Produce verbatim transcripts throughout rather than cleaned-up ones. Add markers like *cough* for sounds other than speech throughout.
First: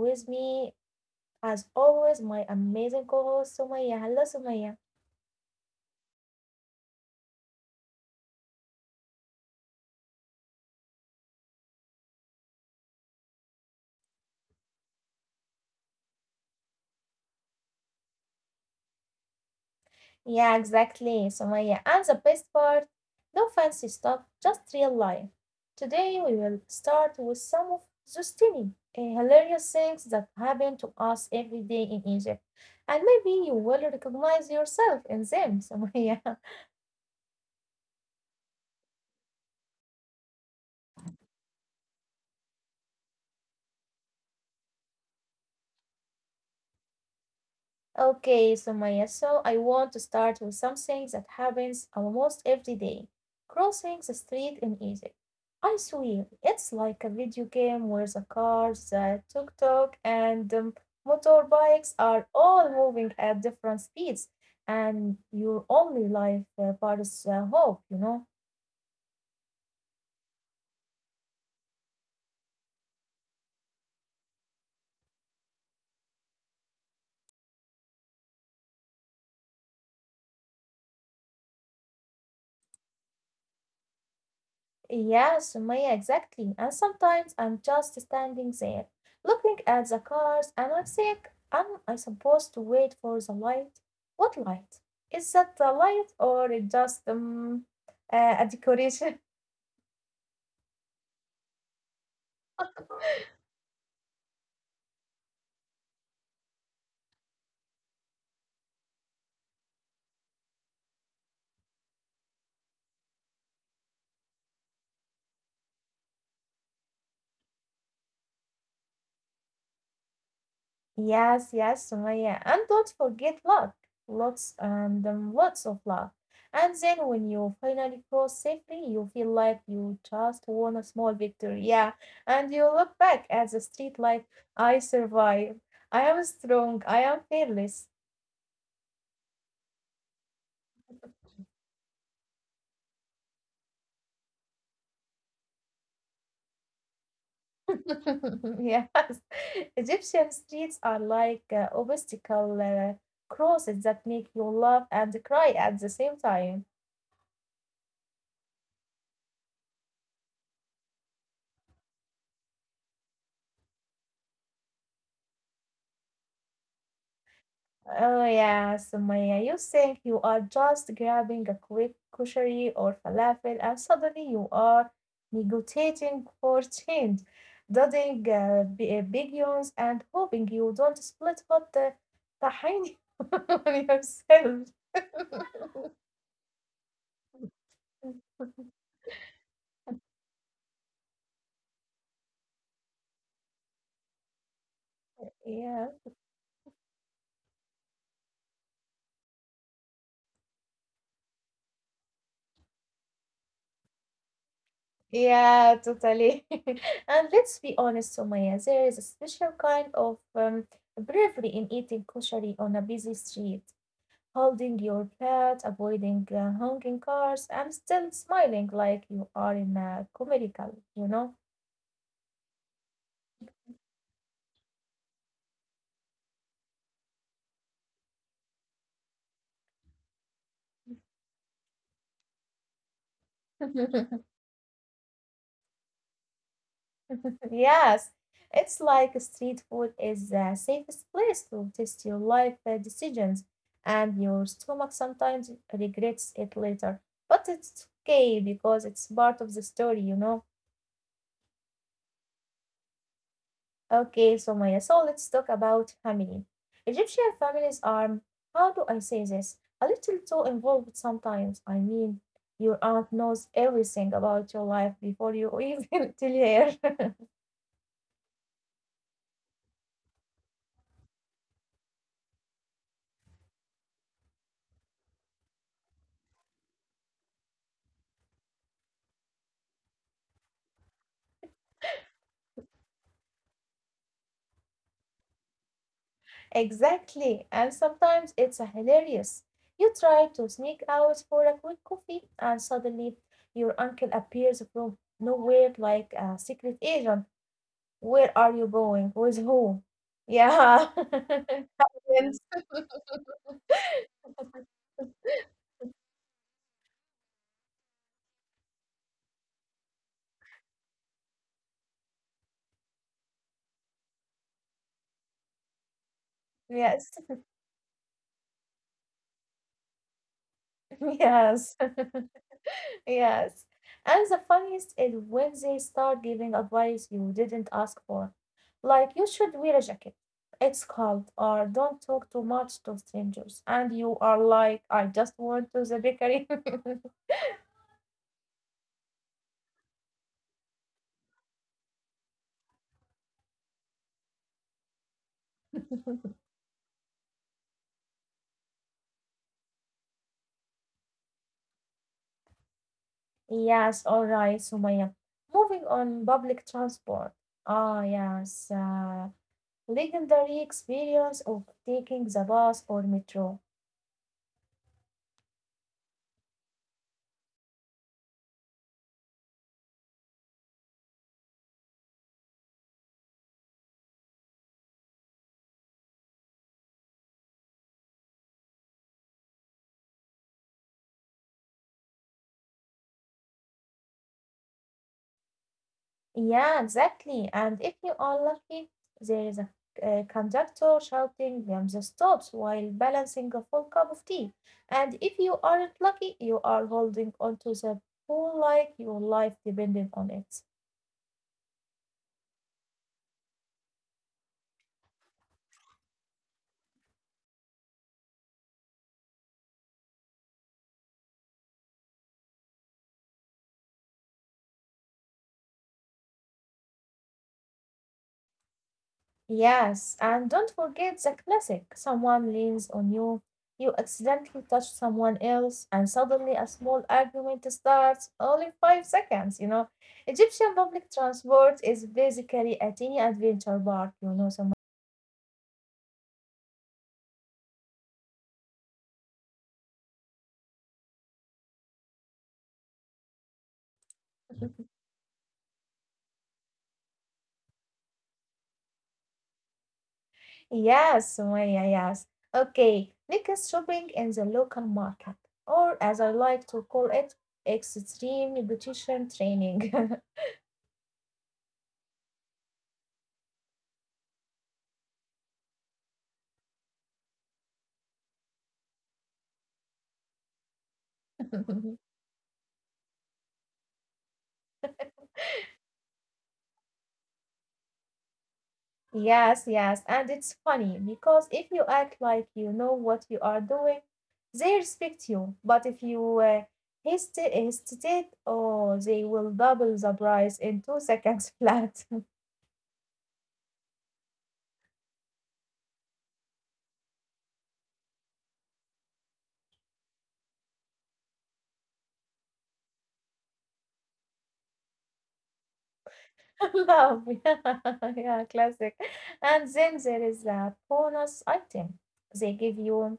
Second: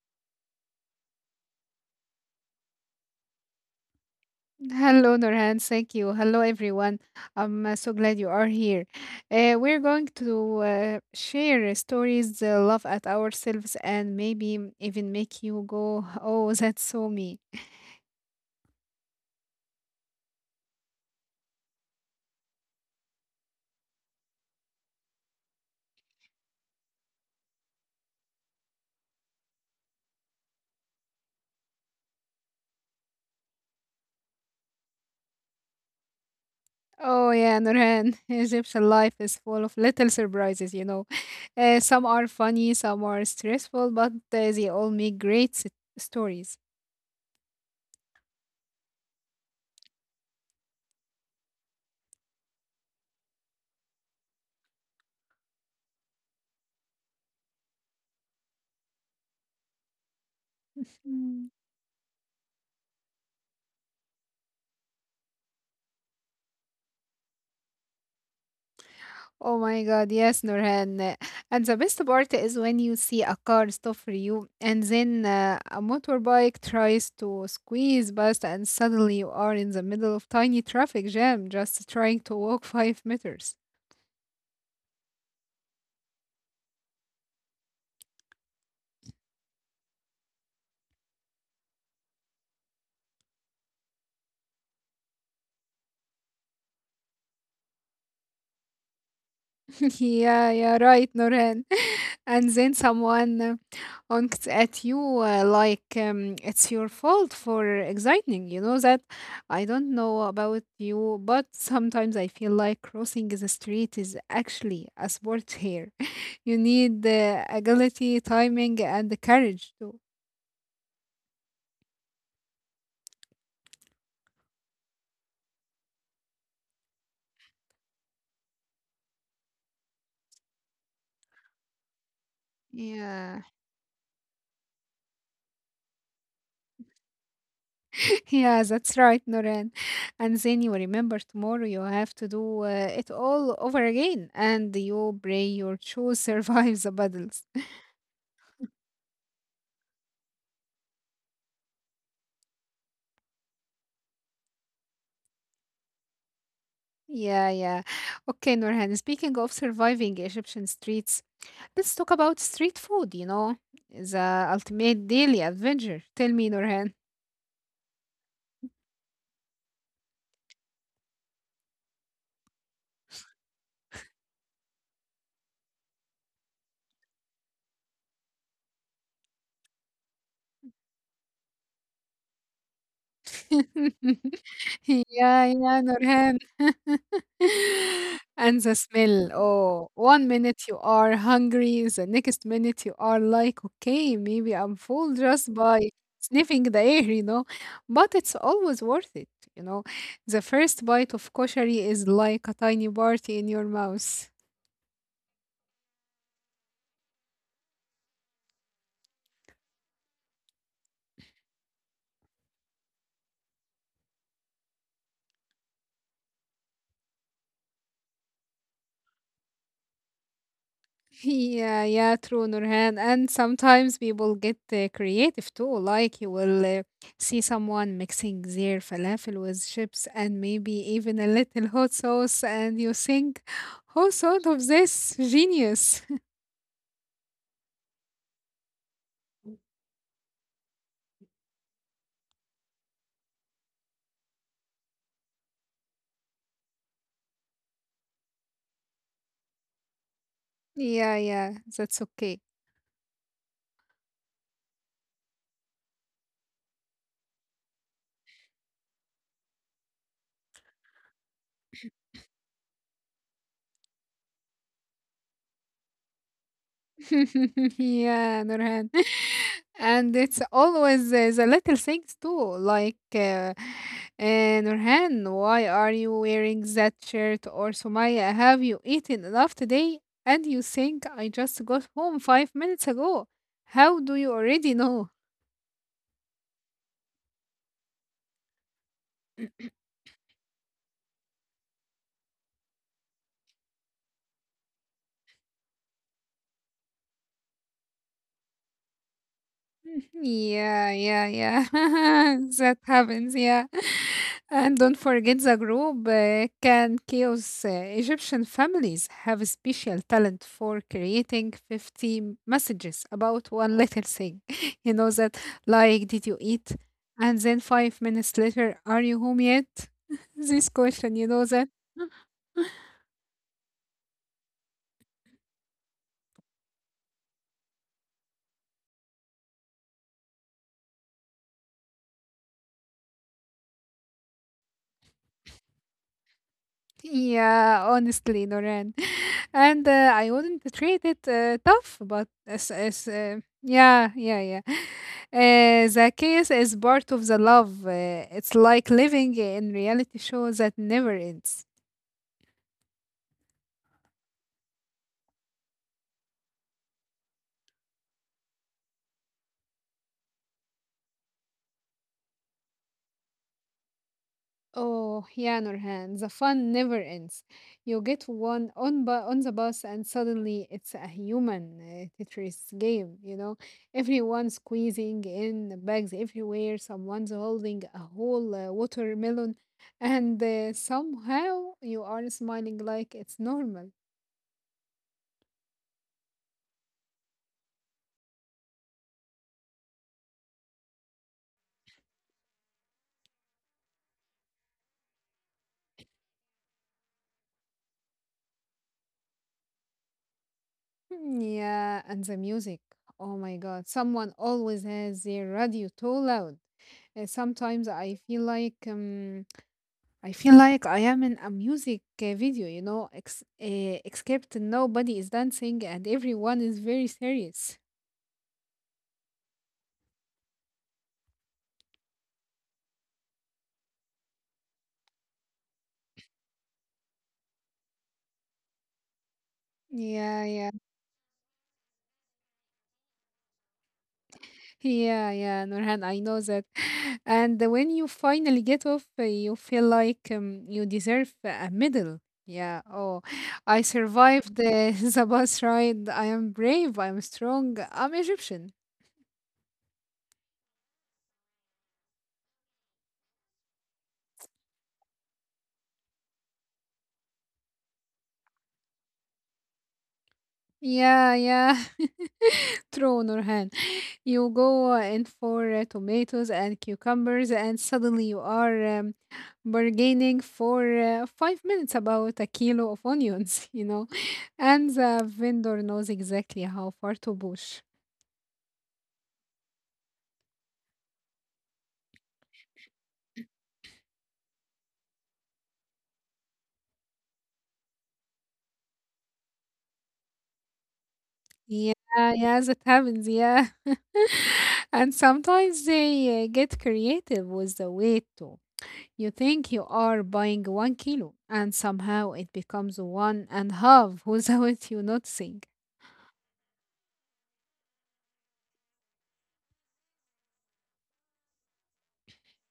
with me, as always, my amazing co host, Sumaya. Hello, Sumaya. Hello, Nurhan. Thank you. Hello, everyone. I'm uh, so glad you are here. Uh, we're going to uh, share stories, uh, laugh at ourselves, and maybe even make you go, oh, that's so me. Yeah, exactly, Sumaya. And the best part, no fancy stuff, just real life. Today we will start with some of those tiny, uh, hilarious things that happen to us every day in Egypt. And maybe you will recognize yourself in them, Sumaya. *laughs* Oh, yeah, Nurhan. *laughs* Egyptian life is full of little surprises, you know. Uh, some are funny, some are stressful, but uh, they all make great s- stories. Okay, so Maya. So I want to start with something that happens almost every day. Crossing the street in Egypt. I swear, it's like a video game where the cars, the tuk-tuk, and um, motorbikes are all moving at different speeds, and your only life uh, bar is uh, hope, you know. Oh my God, yes, Nurhan. And the best part is when you see a car stop for you, and then uh, a motorbike tries to squeeze past, and suddenly you are in the middle of tiny traffic jam, just trying to walk *laughs* five meters. Yeah, Sumaya, exactly. And sometimes I'm just standing there, looking at the cars, and I think, am I supposed to wait for the light? What light? Is that the light or it just um, uh, a decoration? Yeah, yeah, right, Noran. *laughs* And *laughs* then someone uh, honks at you uh, like um, it's your fault for exciting. You know that I don't know about you, but sometimes I feel like crossing the street is actually a sport here. *laughs* You need the agility, timing, and the courage too. Yes, yes, Sumaya. And don't forget luck. Lots and um, lots of luck. And then when you finally cross safely, you feel like you just won a small victory. Yeah. And you look back at the Yeah. street like, I survived. I am strong. I am fearless. *laughs* Yeah, that's right, Noran. And then you remember tomorrow you have to do uh, it all over again, and you pray your shoes survive the battles. *laughs* *laughs* Yes. Egyptian streets are like uh, obstacle uh, crosses that make you laugh and cry at the same time. Yeah, yeah. Okay, Norhan, speaking of surviving Egyptian streets, let's talk about street food, you know, the ultimate daily adventure. Tell me, Norhan. Oh yeah, Sumaya, you think you are just grabbing a quick kushari or falafel, and suddenly you are negotiating for change, dodging uh, b- uh, big yawns and hoping you don't split hot the tahini *laughs* on yourself. *laughs* *laughs* Yeah, yeah, Nurhan. *laughs* And the smell. Oh, one minute you are hungry, the next minute you are like, okay, maybe I'm full Yeah, just by sniffing the air, you know. But it's always worth it, you know. The first bite of koshari is like a tiny party in your mouth. yeah, totally. *laughs* And let's be honest, Sumaya, there is a special kind of um, bravery in eating kushari on a busy street. Holding your pet, avoiding uh, honking cars, and still smiling like you are in a comedical, you *laughs* know? Yeah, yeah, true, Nurhan. And sometimes people get uh, creative too. Like you will uh, see someone mixing their falafel with chips and maybe even a little hot sauce, and you think, *laughs* who thought of this? Genius. Yes, it's like street food is the safest place to test your life uh, decisions, and your stomach sometimes regrets it later. But it's okay because it's part of the story, you know. *laughs* Yeah, yeah, that's okay. Okay, so Maya, so let's talk about family. Egyptian families are, how do I say this? A little too involved sometimes. I mean, your aunt knows everything about your life before you *laughs* even tell her. *laughs* *laughs* Yeah, Nurhan. *laughs* And it's always uh, the little things too, like uh, uh, Nurhan, why are you wearing that shirt? Or Sumaya, have you eaten enough today? And you think I just got home five minutes ago. How do you already know? Exactly. And sometimes it's a hilarious. You try to sneak out for a quick coffee, and suddenly your uncle appears from nowhere like a secret agent. Where are you going? With who? Mhm. Yeah. *laughs* Yeah, yeah, yeah. Happens. *laughs* That happens, yeah. *laughs* *laughs* And don't forget the group uh, can chaos. Uh, Egyptian families have a special talent for creating fifty messages about one little thing. *laughs* You know that, like, did you Yes, eat? And then five minutes later, are you home yet? *laughs* This *laughs* question, yes, you know that? *laughs* yes. And the funniest is when they start giving advice you didn't ask for. Like, you should wear a jacket. It's cold, or don't talk too much to strangers. And you are like, I just went to the bakery. Yeah, honestly, Noran. *laughs* And uh, I wouldn't treat it uh, tough, but it's, it's, uh, yeah, yeah, yeah. Uh, *laughs* the chaos is part of the love. Uh, it's like living in reality show that never ends. Yes, all right, Sumaya. Moving on, public transport. Ah, yes. Uh, Legendary experience of taking the bus or metro. Oh, yeah, Nurhan, the fun never ends. You get one on bu- on the bus, and suddenly it's a human uh, Tetris game. You know, everyone squeezing in bags everywhere. Someone's holding a whole uh, watermelon, and uh, somehow you are smiling like it's normal. Yeah, exactly. And if you are lucky, there is a, a conductor shouting um, the stops while balancing a full cup of tea. And if you aren't lucky, you are holding onto the pole like your life depended on it. Mm, yeah, and the music. Oh my God, someone always has their radio too loud. Uh, sometimes I feel like. Um, I feel like I am in a music uh, video, you know, ex- uh, except nobody is dancing and everyone is very serious. Yes, and don't forget the classic. Someone leans on you, you accidentally touch someone else, and suddenly a small argument starts only five seconds, you know. Egyptian Yeah, public yeah, transport is basically a teeny adventure park, you know, Somalia. yeah, yeah, Nurhan, I know that. *sighs* *laughs* And when you finally get off, uh, you feel like um, you deserve a medal. Yeah, oh, I survived *laughs* the, *laughs* the bus ride. I am brave, I am strong, I'm Egyptian. Yes, Sumaya, yes. Okay, because shopping in the local market, or as I like to call it, extreme nutrition training. Yeah, yeah, *laughs* true, Nurhan. You go in for uh, tomatoes and cucumbers, and suddenly you are um, bargaining for uh, *laughs* five minutes about a kilo of onions, *laughs* you know, and the vendor knows exactly how far to push. Yes, yes. And it's funny because if you act like you know what you are doing, they respect you. But if you uh, hesitate, hesitate, oh, they will double the price in two seconds flat. Yeah, yes, it happens. Yeah. *laughs* And sometimes they uh, get creative with the weight too. You think you are buying one kilo, and somehow it becomes one and half *laughs* without you noticing. *laughs* Love. Yeah, *laughs* yeah, classic. And then there is a bonus item they give you.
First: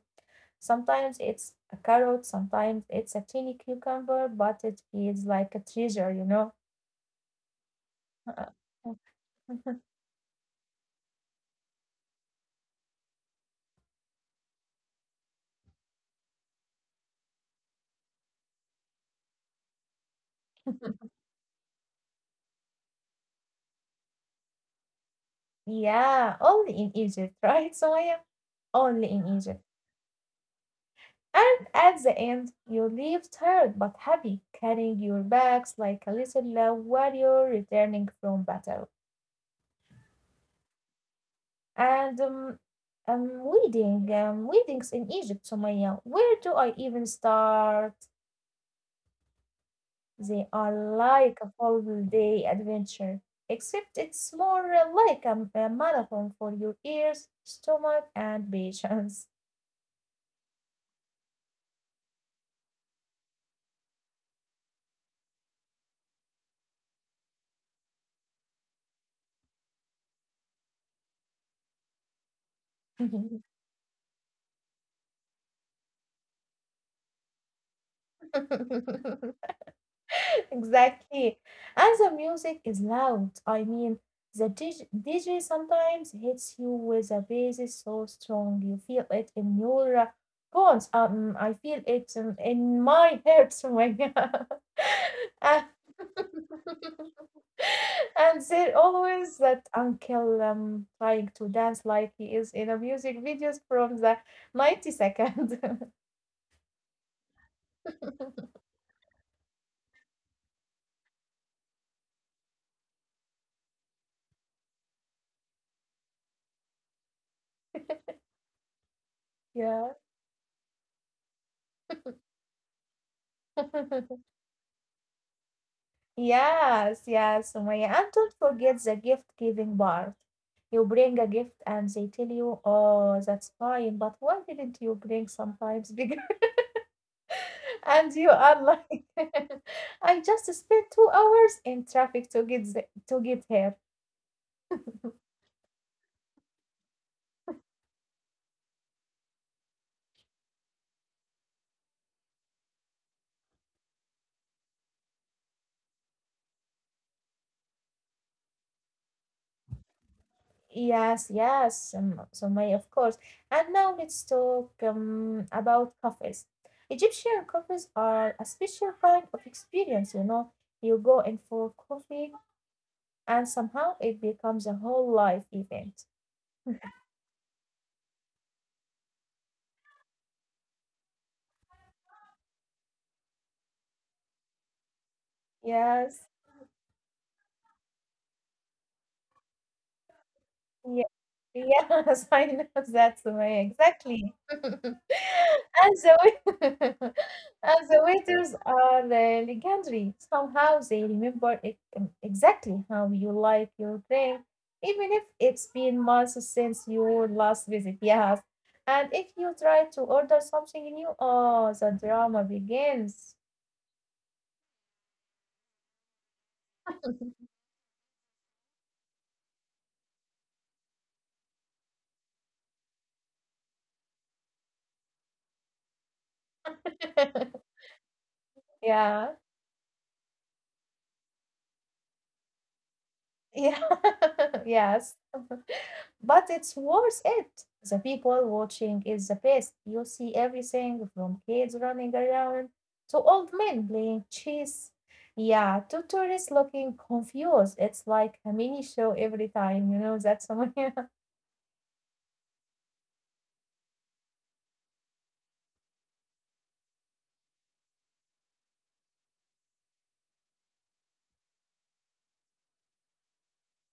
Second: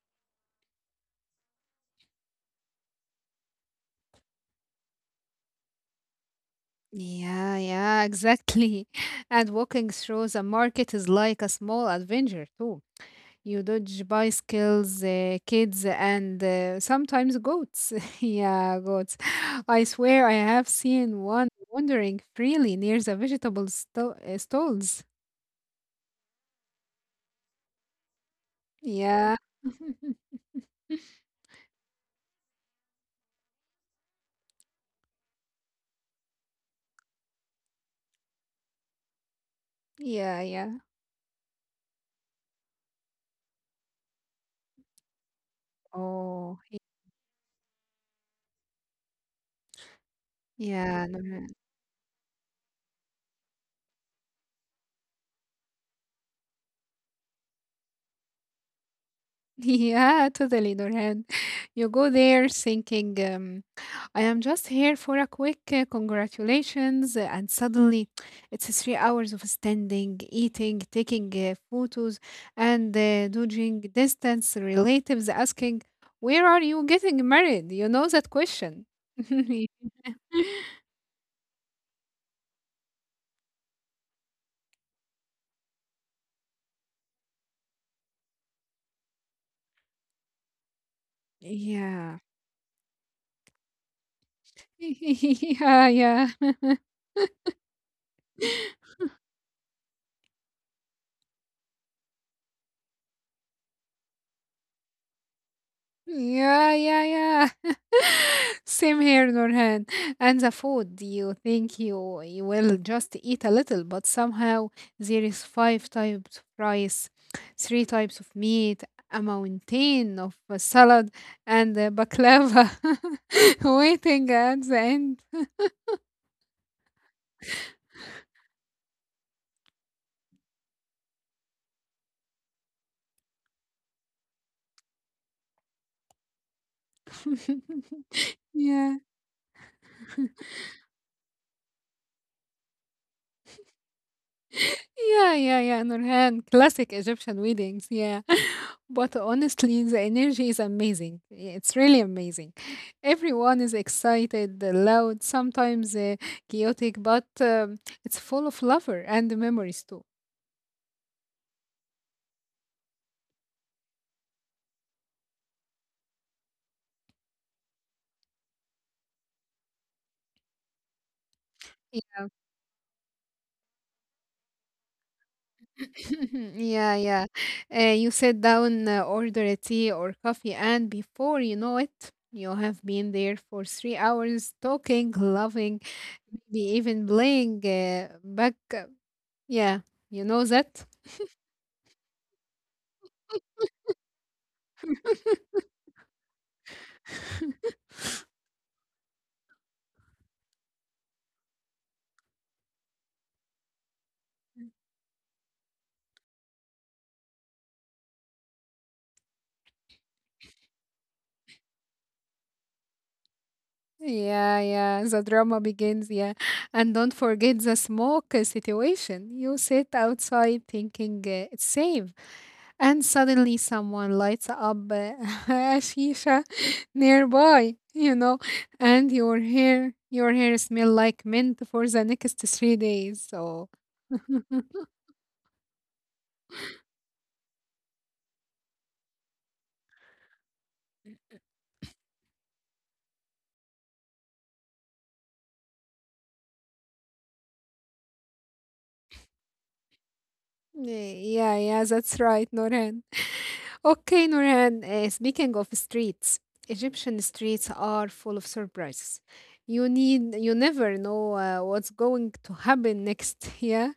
Sometimes it's a carrot, sometimes it's a tiny cucumber, but it feels like a treasure, you know? Yeah, yeah, exactly. *laughs* And walking through the market is like a small adventure too. You dodge bicycles, uh, kids, and uh, sometimes goats. *laughs* Yeah, goats. *laughs* I swear I have *laughs* seen one wandering freely near the vegetable sto- uh, stalls. Yeah, only in Egypt, *laughs* right, Sumaya? Only Yeah. in Egypt. *laughs* And at the end, you leave tired but happy, carrying your bags like a little uh, warrior returning from battle. Yeah, yeah. And um, um, wedding, um, weddings in Egypt, Sumaya. Where do Oh, I y- even start? They are yeah. No- like a full day adventure, except it's more uh, like a, a marathon for your ears, stomach, and patience. *laughs* Yeah, totally, Nurhan. *laughs* You go there thinking, um, I am just here for a quick uh, congratulations, uh, and suddenly it's three hours of standing, eating, taking uh, photos, and uh, dodging distance, relatives asking, where are you getting married? You know that question. *laughs* *laughs* Exactly. And the music is loud. I mean, the D J, sometimes hits you with a bass so strong. You feel it in your uh, bones. Um, I feel it Yeah. um, in my head somewhere. *laughs* *laughs* and Yeah, yeah. *laughs* and there *laughs* always that uncle um, trying to dance like he is in a music videos from the nineties second. Yeah, yeah, yeah. *laughs* Same here, Nurhan. And the food, you think you you will just eat a little, but somehow there is five types of rice, three types of meat, a *laughs* yeah. mountain of uh, salad, and uh, baklava *laughs* *laughs* waiting at the end. Yes, yes, Sumaya. And don't forget the gift giving part. You bring a gift and they tell you, oh, that's fine, but why didn't you bring sometimes bigger? *laughs* And *laughs* you are Yeah. like, *laughs* I just spent two hours in traffic to get the, to get here. Yeah, yeah, yeah, Nurhan. Classic Egyptian weddings, yeah. *laughs* But honestly, the energy is amazing. Yeah, it's really amazing. Everyone is excited, uh, loud, sometimes uh, chaotic, but um, it's full of love and memories too. Yes, yes, um, Sumaya, of course. And now let's talk um, about coffees. Egyptian coffees are a special kind of experience, you know. You go in for Y- coffee, and somehow it becomes a whole life event. *laughs* Yeah, yeah. Uh, you sit down, uh, order a tea or coffee, and before you know it, you have been there for three hours talking, loving, Yes. maybe even playing uh, back yeah, you know that? Yeah. Yes, *laughs* I know that's the way, exactly. *laughs* And the wai- *laughs* and the waiters are le- legendary. Somehow they remember e- um, exactly how you like your drink, even if it's been months since your last visit. Yes. And if you try to order something new, oh, the drama begins. Yeah, yeah, the drama begins, yeah. And don't forget the smoke uh, situation. You sit outside thinking uh, it's safe, and suddenly someone lights up uh, *laughs* a shisha nearby, *laughs* you know, and Yeah. your hair, your hair smell like mint for the next three days. So, Yeah. *laughs* *laughs* Yes. But it's worth it. The people watching is the best. You see everything from kids running around to old men playing chess. Yeah, to tourists looking confused. It's like a mini show every time, you know, that's *laughs* one. yeah, yeah, that's right, Nurhan. *laughs* Okay, Nurhan, uh, speaking of streets, Egyptian streets are full of surprises. You need, you never know uh, what's going to happen next. *laughs* Yeah.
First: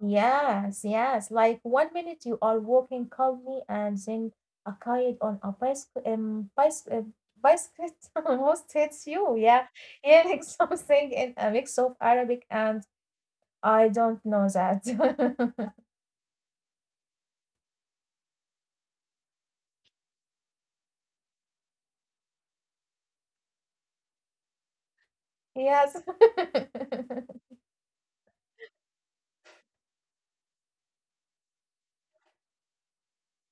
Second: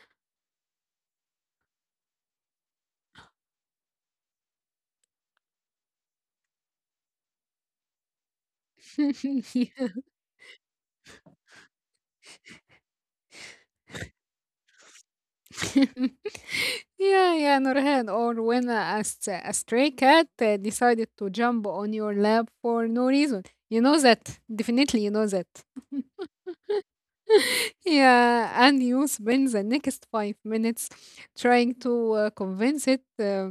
Yes, yes. Like one minute you are walking calmly and then a kid on a bicycle, um, bicycle, um, bicycle *laughs* almost hits you. Yeah, hearing *laughs* something in a mix of Arabic and I don't know that. *laughs* *laughs* Yeah, yeah, Nurhan. Or when a, s- a stray cat uh, decided to jump on your lap for no reason. You know that. Definitely, you know that. Yes. *laughs* Yeah, and you spend the next five minutes trying to uh, convince it uh,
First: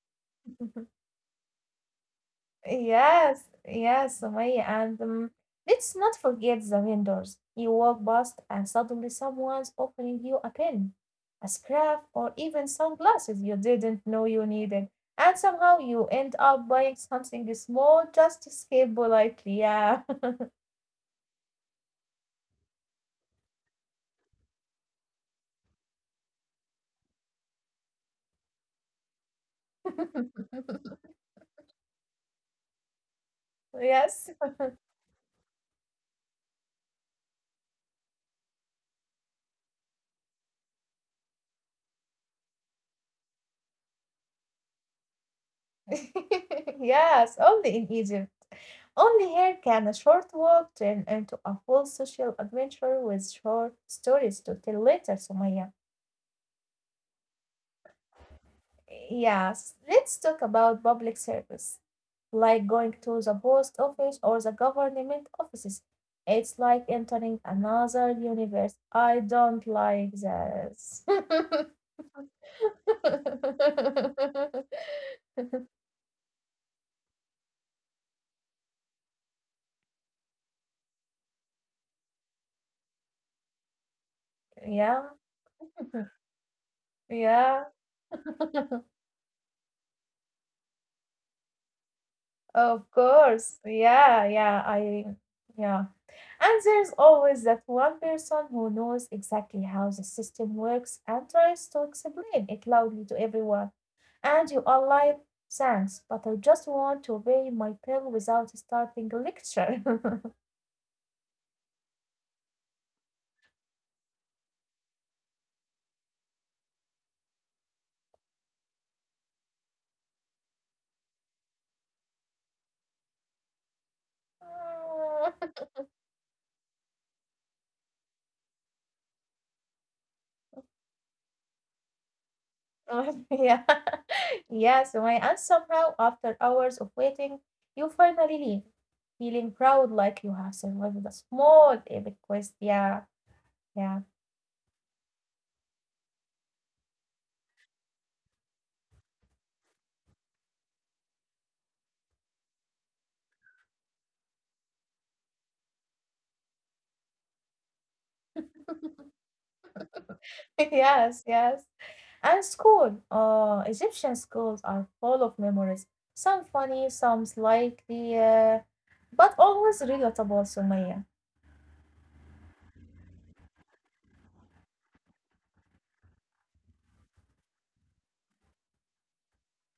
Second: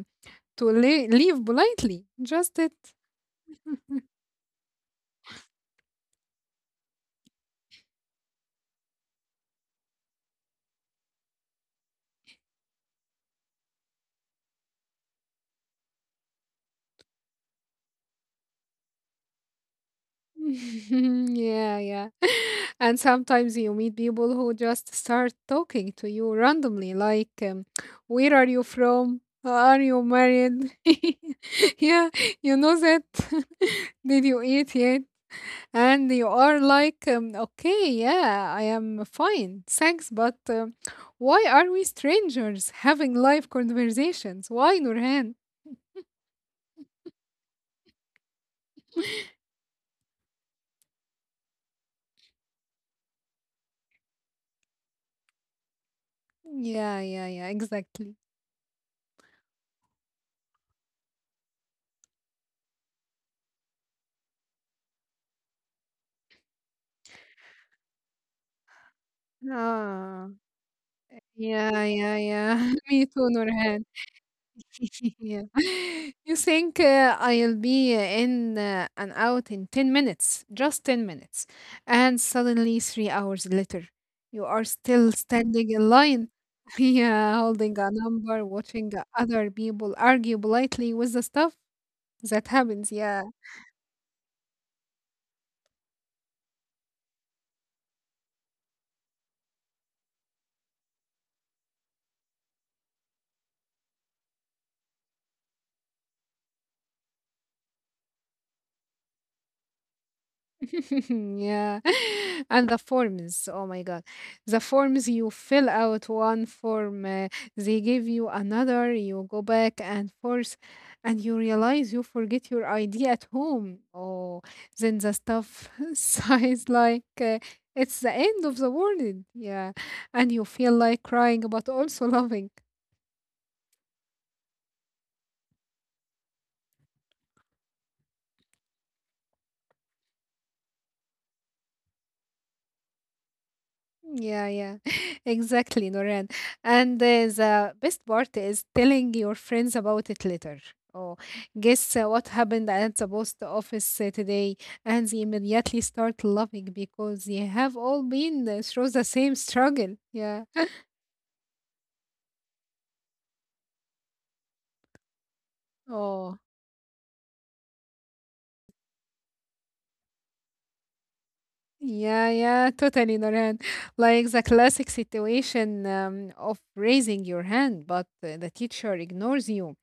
to le- leave politely. Just it. Yes, yes, Sumaya. And um, let's not forget the vendors. You walk past and suddenly someone's offering you a pen, a scarf, or even sunglasses you didn't know you needed. And somehow you end up buying something small just to escape politely. Yeah. *laughs* Yeah, yeah. *laughs* And sometimes you meet people who just start talking to you randomly, like, um, where are you from? Are you *laughs* married? *laughs* Yeah, you know that. *laughs* Did Yes. you eat yet? And you are like, um, okay, yeah, I am fine, thanks, but um, why are we strangers having live conversations? Why, Nurhan? *laughs* Yes, only in Egypt. Only here can a short walk turn into a full social adventure with short stories to tell later, Sumaya. Yeah, yeah, yeah, exactly. Yes, let's talk about public service, like going to the post office or the government offices. It's like entering another universe. I don't like Ah, this. *laughs* yeah, yeah, yeah. *laughs* Me too, Nurhan. *laughs* Yeah. *laughs* You think uh, I'll be in uh, and out in ten minutes, just ten minutes. And suddenly, three hours later, you are yeah, still standing in line, *laughs* yeah, yeah. holding a number, watching *laughs* other people argue politely with the stuff that Of happens. Yeah. course. Yeah, yeah. I yeah. And there's always that one person who knows exactly how the system works and tries to explain it loudly to everyone. And you are like, thanks, but I just want to pay my bill without starting a lecture. *laughs* Yeah. *laughs* And the forms, oh my God. The forms you fill out one form, uh, they give you another, you go back and forth, and you realize you forget your I D at home. Oh, then the stuff *laughs* sighs like uh, it's the end of the world. Yeah. And you feel like crying, but also *laughs* loving. *laughs* yeah. *laughs* yeah, so my aunt somehow, after hours of waiting, you finally leave, feeling proud like you have survived a small epic quest. Yeah, yeah. Yeah, yeah, *laughs* exactly, Noran. And uh, the best part is telling your friends about it later. Oh, guess uh, what happened at the post office uh, today? And they immediately start laughing because they have all been uh, through the same struggle. Yeah. *laughs* yes, yes. And school, uh, Egyptian schools are full of memories. Oh, Some funny, some slightly, uh, but always relatable, Sumaya. yeah, yeah, totally, Noran. Like the classic situation um, of raising your hand, but uh, the teacher ignores you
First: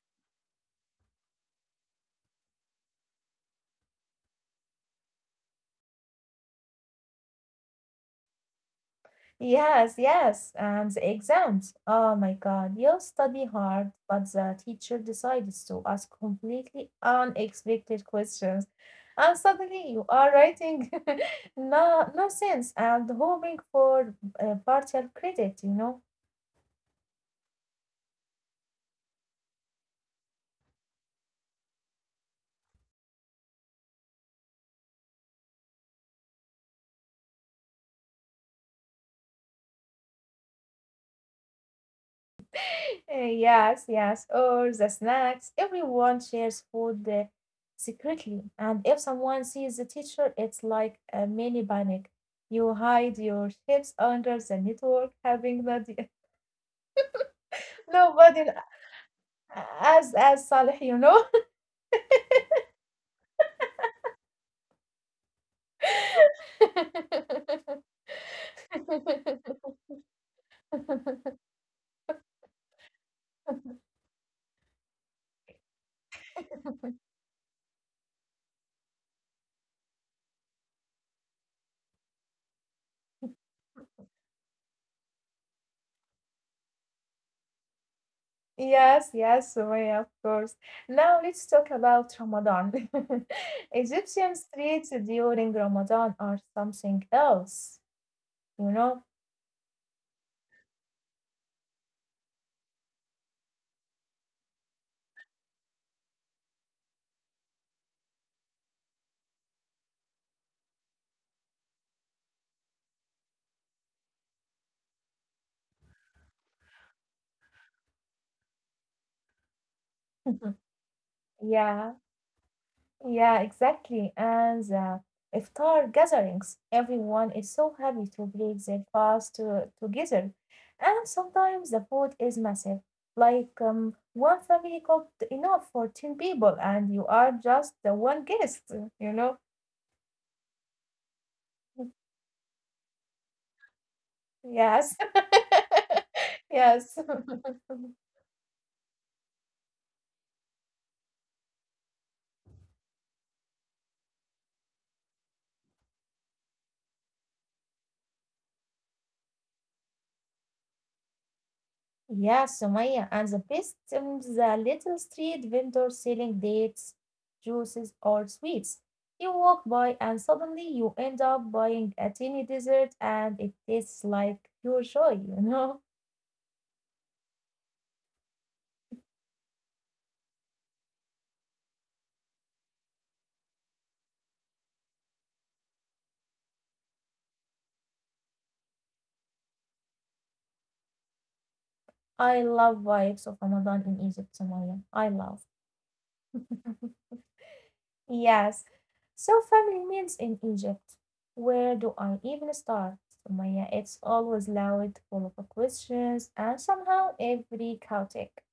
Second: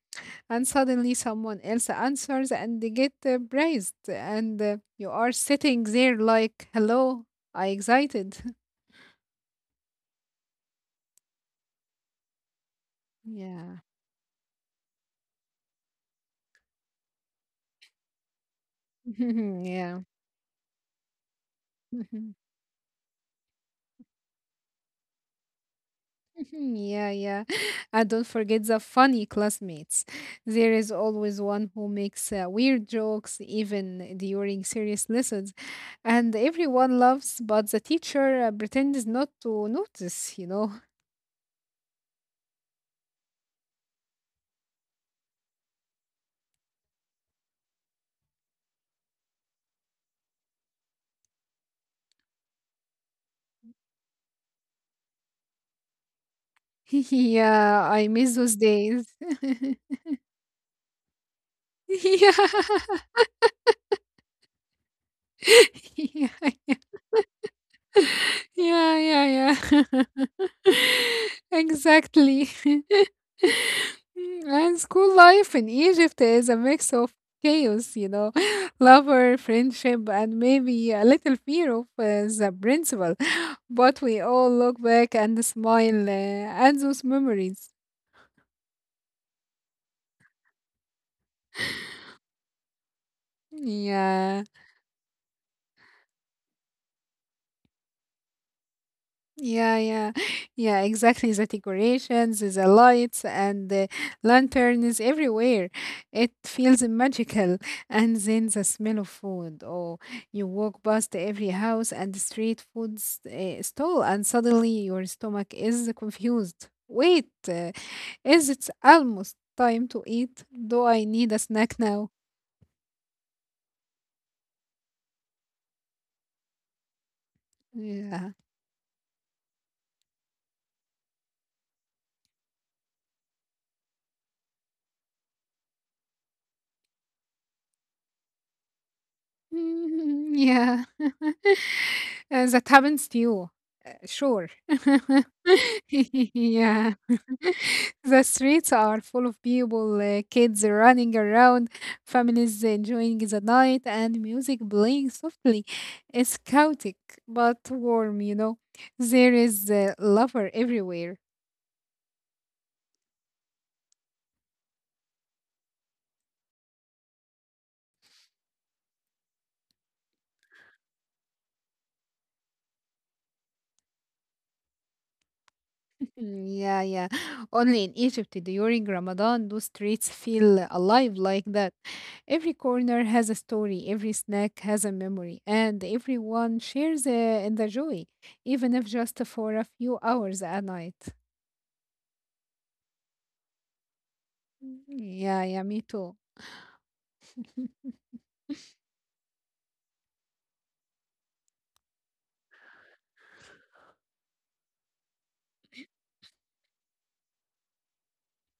and suddenly someone else answers and they get uh, praised and uh, you are sitting there like hello I excited. Yes, yes. And the exams. Oh my God, you study *laughs* Yeah. hard, but the teacher decides to ask completely unexpected questions. And *laughs* suddenly Yeah. you are writing *laughs* no *laughs* nonsense and hoping for uh, partial credit, you know. Yeah, yeah. *laughs* And don't forget the funny classmates, there is always one who makes uh, weird jokes even during serious lessons, and everyone loves but the teacher uh, pretends not to notice, you know. Eh, yes, yes. Or the snacks. Everyone shares food uh, secretly. And if someone sees the teacher, it's like a mini panic. You hide your chips under the network, having nobody, *laughs* Yeah, *laughs* I miss nobody those days. *laughs* as as Salih, you know. Yeah. *laughs* *laughs* Yeah, *laughs* yeah, yeah, yeah, *laughs* exactly. *laughs* Mm, and school life in Egypt is a mix of chaos, you know, *laughs* lover, friendship, and maybe a little fear of uh, the principal. *laughs* But we all look back and smile uh, at those memories. Yes, yes, Sumaya, of course. Now let's talk about Ramadan. *laughs* Egyptian Yeah. streets during Ramadan are something else, you know. Yeah, yeah, *laughs* yeah, exactly. The decorations, the lights, and the lanterns everywhere. It feels magical. And then the smell of food. Oh, you walk past every house and street food s- uh, stall, and suddenly your stomach is confused. Wait, uh, is it almost time to eat? Mhm. Do I need a snack Yeah, now? yeah, exactly. And the iftar gatherings, everyone is so happy to Yeah. break their fast to, together. And sometimes the food is massive. Like um, one family cooked enough for ten people, and you are just the one guest, you know? *laughs* Yeah. *laughs* *laughs* And that happens to you. Sure. Yes. *laughs* *laughs* Yeah. Yes. *laughs* The streets are full of people, uh, kids running around, families enjoying the night, and music playing softly. It's chaotic but warm, you know. There is uh, lover everywhere. Yeah, Sumaya, and the best um, the little street vendor selling dates, juices, or sweets. You walk by and suddenly you end up buying a tiny dessert and it tastes like pure joy, you know? Mm, yeah, yeah. Only in Egypt during Ramadan do streets feel alive like that. Every corner has a story, every snack has a memory, and everyone shares uh, in the joy, even if just for a few hours at night. I love vibes of Ramadan in Egypt, Mm, Sumaya. I yeah, love. yeah, me too. *laughs* Yes. So family meals in Egypt. Where do I even start? Sumaya, it's always loud, full of questions, and somehow every chaotic.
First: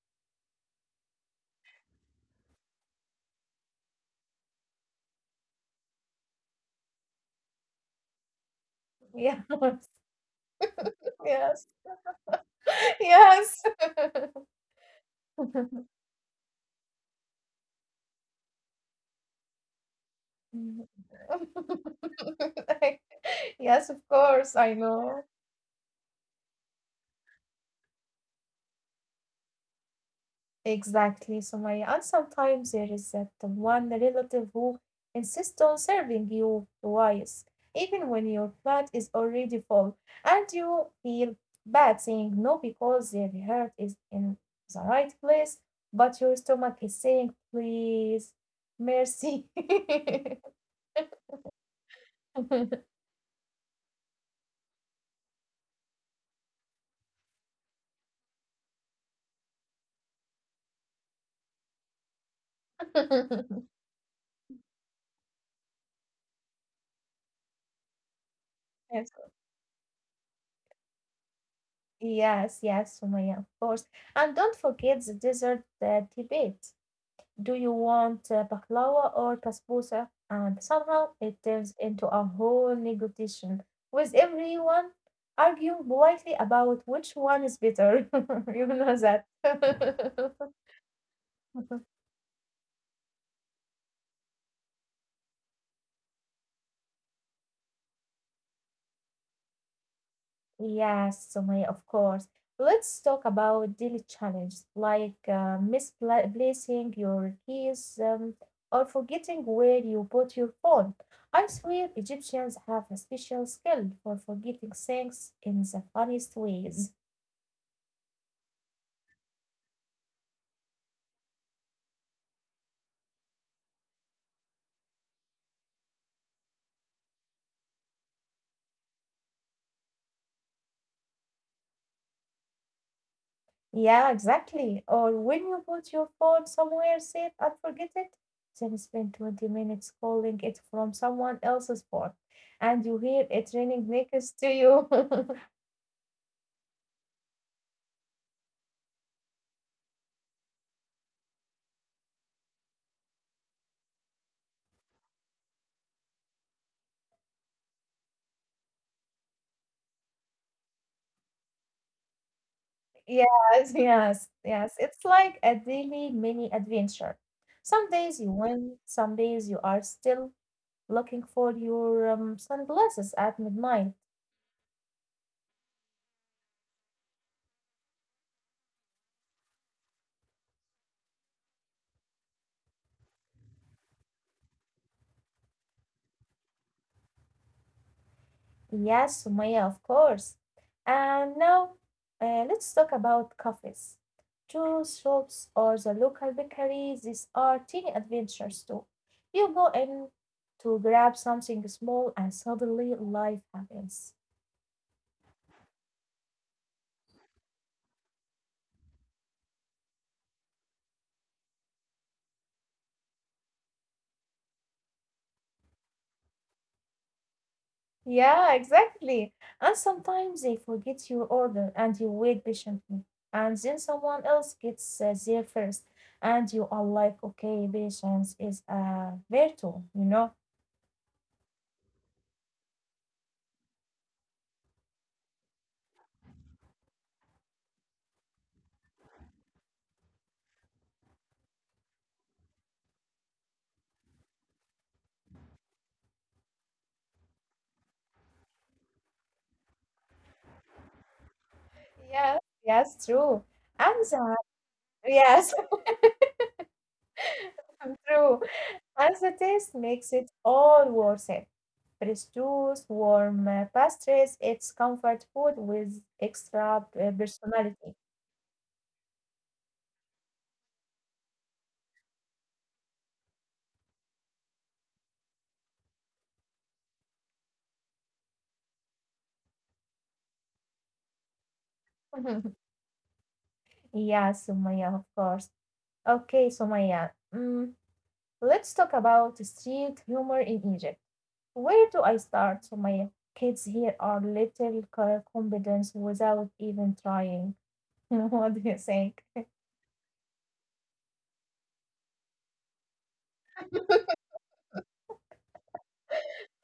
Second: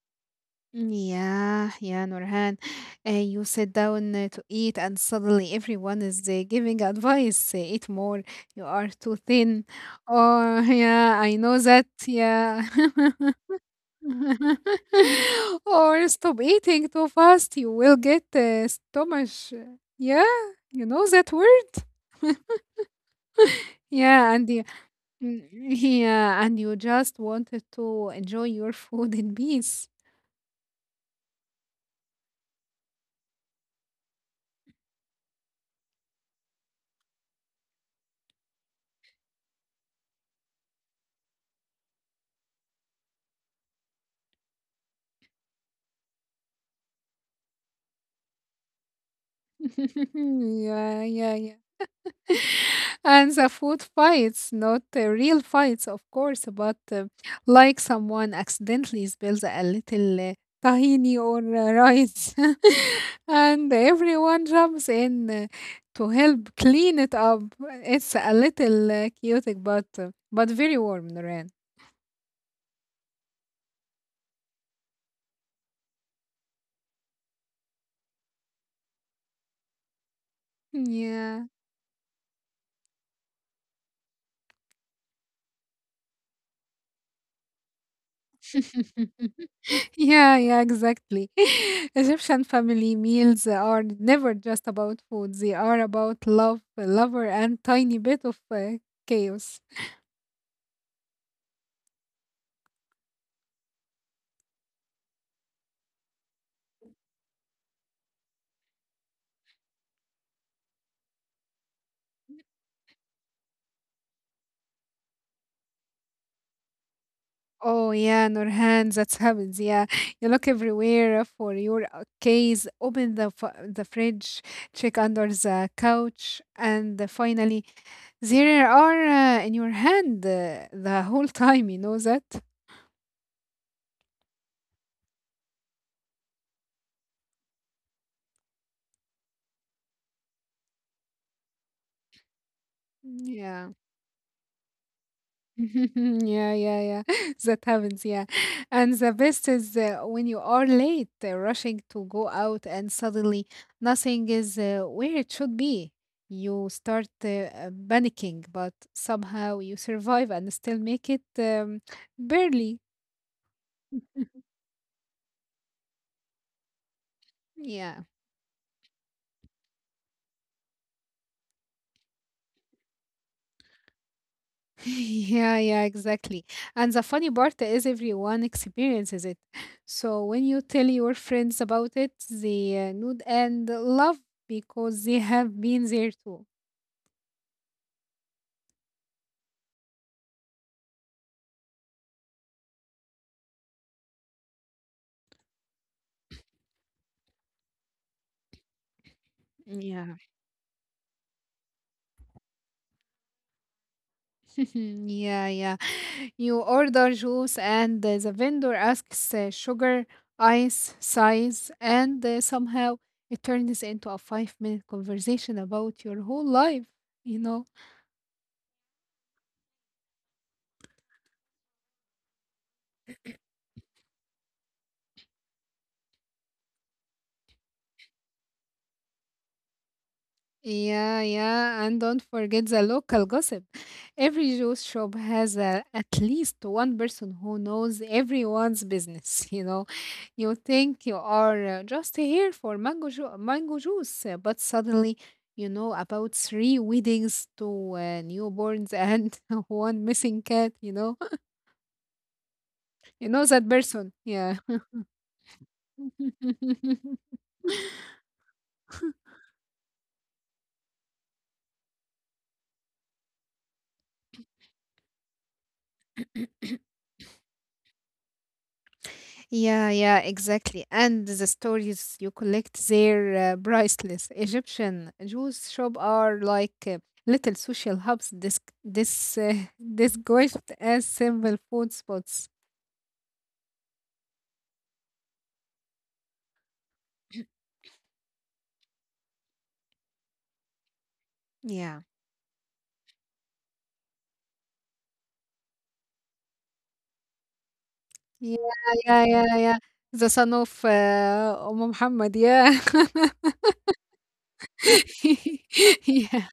Yeah, yeah, Nurhan. Uh, you sit down uh, to eat, and suddenly everyone is uh, giving advice. Uh, eat more. You are too *laughs* Yeah. thin. Oh, *laughs* yeah, I know yes. that. Yeah. *laughs* *laughs* Yes. *laughs* *laughs* Or stop eating too fast, you will get uh, stomach. Yeah, you know that word. *laughs* Yes, of Yeah, and course, you, I know. mm, yeah, and you just wanted to enjoy your food in peace. Exactly, Sumaya. And sometimes there is that one relative who insists on serving you twice, even when your plate is already full, and you feel bad saying no because their heart is in the right place, but your stomach is saying, please, mercy. *laughs* *laughs* Yeah, yeah, yeah. And the food fights, not uh, real fights, of course, but uh, like someone accidentally spills a little uh, tahini or uh, rice, *laughs* *laughs* and everyone jumps in uh, to help clean it up. It's a little Yes. uh, chaotic, but uh, but very warm, Noreen. Yes, yes, Sumaya, of course. And don't forget the dessert uh, debate. Do you want uh, baklava or basbousa? And somehow it Yeah. turns into a whole negotiation with everyone arguing politely about which one is better. *laughs* You know that. *laughs* Yeah, yeah, exactly. *laughs* *laughs* Egyptian family meals are never just about food, they are about love, lover, and tiny bit of uh, chaos. Yes, Sumaya, of course. Let's talk about daily challenges like uh, misplacing your keys um, or forgetting where you put your phone. I swear Egyptians have a special skill for forgetting things in the funniest ways. Oh, yeah, Nurhan, that's happens. Yeah, you look everywhere for your uh, case, open the, f- the fridge, check under the couch, and uh, finally, there are uh, in your hand uh, the whole *laughs* time, you know that? Yeah, exactly. Or when you put your phone somewhere safe and forget it, then spend twenty minutes calling it from someone else's phone and you hear it Yeah. ringing next to you. *laughs* *laughs* Yeah, yeah, yeah. *laughs* That happens, yeah. And the best is uh, when you are late, uh, rushing to go out, and suddenly nothing is uh, where it should be. You start uh, uh, panicking, but somehow you survive and still make it um, barely. *laughs* Yes, yes, yes. It's like a daily mini adventure. Some Yeah. days you win, some days you are still looking for your um, sunglasses at midnight. *laughs* Yeah, yeah, exactly. And the funny part is everyone experiences it. So when you tell your friends about it, they uh, nod and love because they have been there too. Yes, Sumaya, of course. And now uh, let's talk about cafes. Juice shops or the local bakery, these are teeny adventures too. You go in Yeah, to grab something small and suddenly life happens. *laughs* yeah, yeah. You order juice, and uh, the vendor asks uh, sugar, ice, size, and uh, somehow it turns into a five minute conversation about your whole life, you know. Yeah, exactly. And sometimes they forget your order and you wait patiently. And then someone else gets uh, there first. And you are like, okay, patience is a virtue, you know? Yeah, yeah, and don't forget the local gossip. Every juice shop has a, at least one person who knows everyone's business. *laughs* You know, you think you are uh, just here for mango ju- mango juice, uh, but suddenly you know about three weddings, two uh, newborns, and *laughs* one missing cat. You know, Yes, yes, *laughs* true. you know that And person. the, Yeah. yes, *laughs* *laughs* true. And the taste makes it all worth it. Prosciutto, warm uh, pastries, it's comfort food with extra uh, personality. Yeah, yeah, exactly. And the stories you collect there, uh, priceless. Egyptian Jews shop are like uh, little social hubs, this, this, uh, *laughs* disguised as simple food *laughs* spots. Yes, Sumaya, of course. Okay, Sumaya. Mm, let's talk about street humor in Egypt. Where do Yeah, I start, Sumaya? Kids here are little co- confidence without even trying. *laughs* What do yeah, you think? yeah, yeah, yeah. The son of uh, Umm Muhammad. Yeah, *laughs* yeah.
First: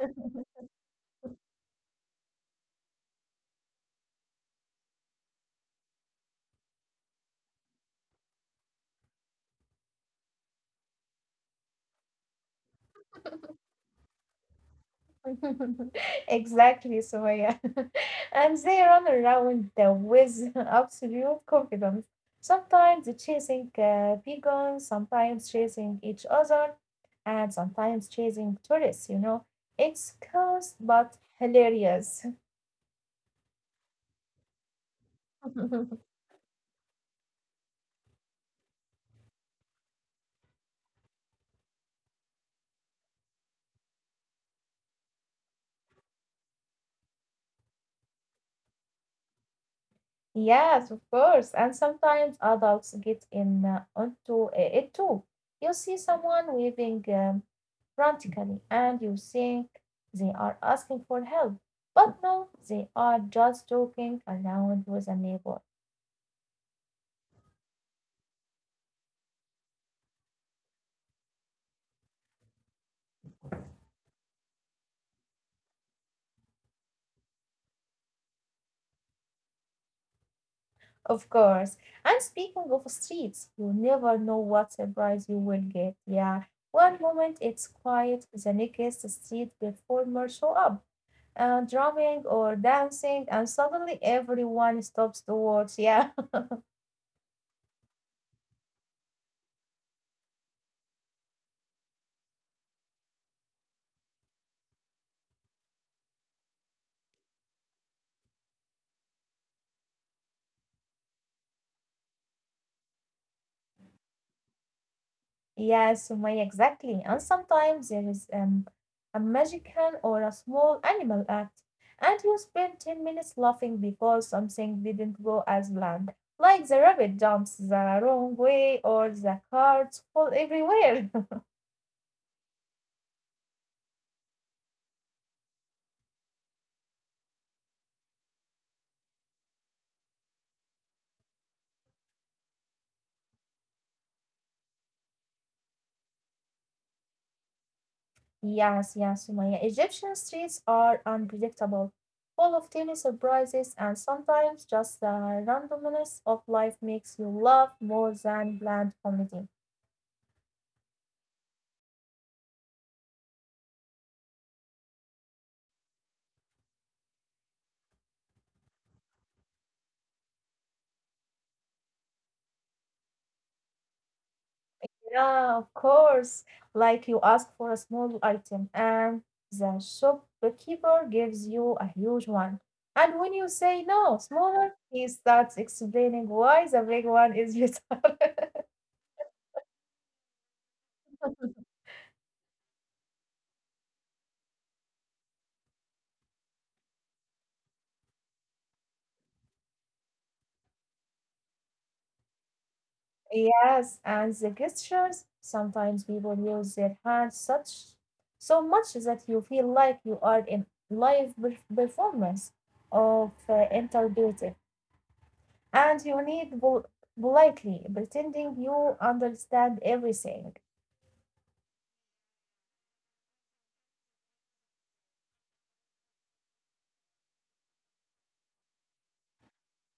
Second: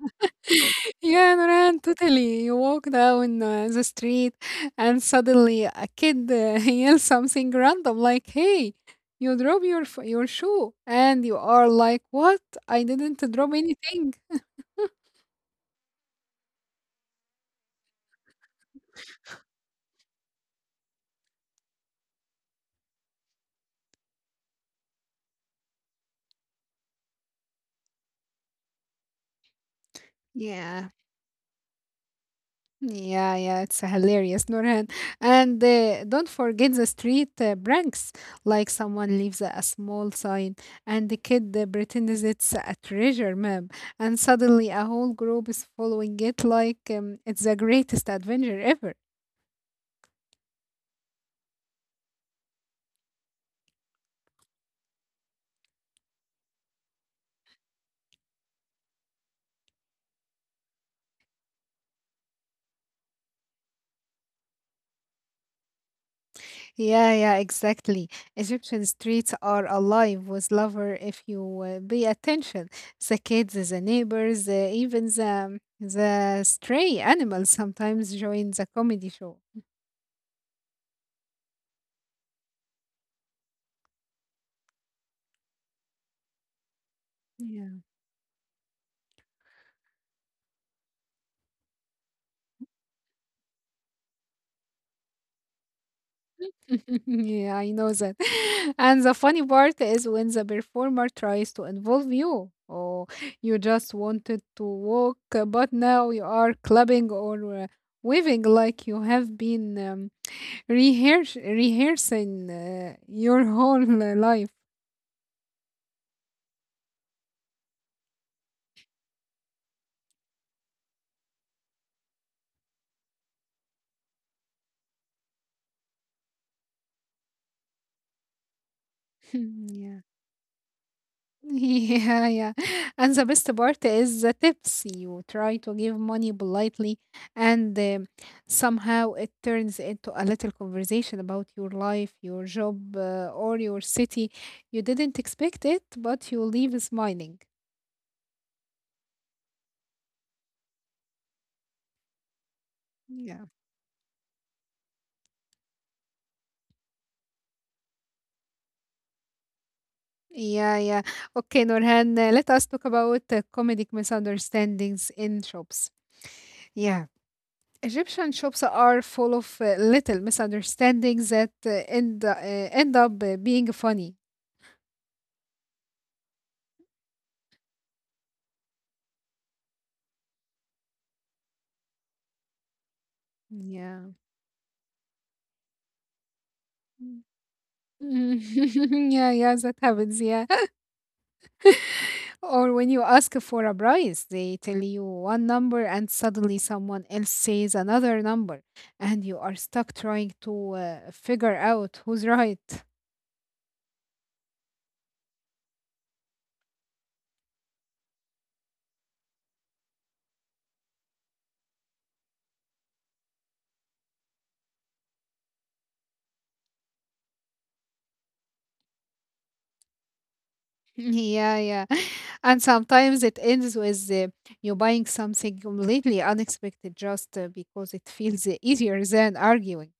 Yeah, Noran, totally. You walk down uh, the street and suddenly a kid uh, *laughs* yells something random like, "Hey, you drop your f- your shoe," and you are like, "What? I didn't drop anything." *laughs* Exactly, Sumaya. *laughs* And they run around the- with *laughs* absolute confidence. Sometimes chasing uh, vegans, sometimes chasing each other, and sometimes chasing tourists, you know. It's chaos Yeah. but hilarious. *laughs* Yeah, yeah, it's hilarious, Nurhan. And uh, *laughs* don't forget the street uh, pranks, like someone leaves a small sign and the kid uh, pretends it's a treasure map, and suddenly a whole group is following it like um, it's the greatest adventure ever. Yes, of course. And sometimes adults get in uh, onto uh, it too. You see someone waving um, frantically, and you think they are asking for help. But no, they are just joking around with a neighbor. Yeah, yeah, exactly. Egyptian streets are alive with lover if you uh, pay attention. The kids, the neighbors, uh, even the, the stray animals sometimes join the comedy show. Of course. And speaking of streets, you never know what surprise you will get. Yeah. One moment it's Yeah. quiet, the next street performer show up. Uh, drumming or dancing, and suddenly everyone stops to watch. Yeah, *laughs* Yeah, I know that. *laughs* And the funny part is when the performer tries to involve you. Oh, you just wanted to walk, uh, but now you are clubbing or uh, waving like you have been um, rehears- rehearsing uh, your *laughs* whole uh, life. *laughs* yes, Sumaya, exactly. And sometimes there is um, a magician or a small animal act, and you spend ten minutes laughing because something didn't go as planned. Like the rabbit jumps the wrong way or *laughs* the cards Yeah. fall everywhere. *laughs* Yeah, yeah. And the best part is the tips. You try to give money politely, and um, somehow it turns into a little conversation about your life, your job, uh, or your city. You didn't expect it, but you leave smiling. Yes, yes, Sumaya. Egyptian streets are unpredictable, full of tiny Yeah. surprises, and sometimes just the randomness of life makes you laugh more than bland comedy. Yeah, yeah. Okay, Nurhan, uh, let us talk about uh, comedic misunderstandings in shops. Yeah. Egyptian shops are full of uh, little misunderstandings that uh, end, uh, end up uh, being funny. Yeah, of course. Like you ask for a small item, and the shopkeeper gives you a huge one. And when you say Yeah. no, smaller, he starts explaining why the big Mm. *laughs* one is better. *laughs* Yeah, yeah, that happens. Yeah. *laughs* Or when you ask for a price, they tell you one number and suddenly someone else says another number, and you are stuck trying to uh, figure out who's right. Yes, and the gestures. Sometimes people use their hands such so much that you feel like you are in live perf- performance of uh, interpretive, and you need pol politely pretending you understand everything. Yeah, yeah. *laughs* And sometimes it ends with uh, you buying something completely unexpected just uh, because it feels uh, easier than arguing.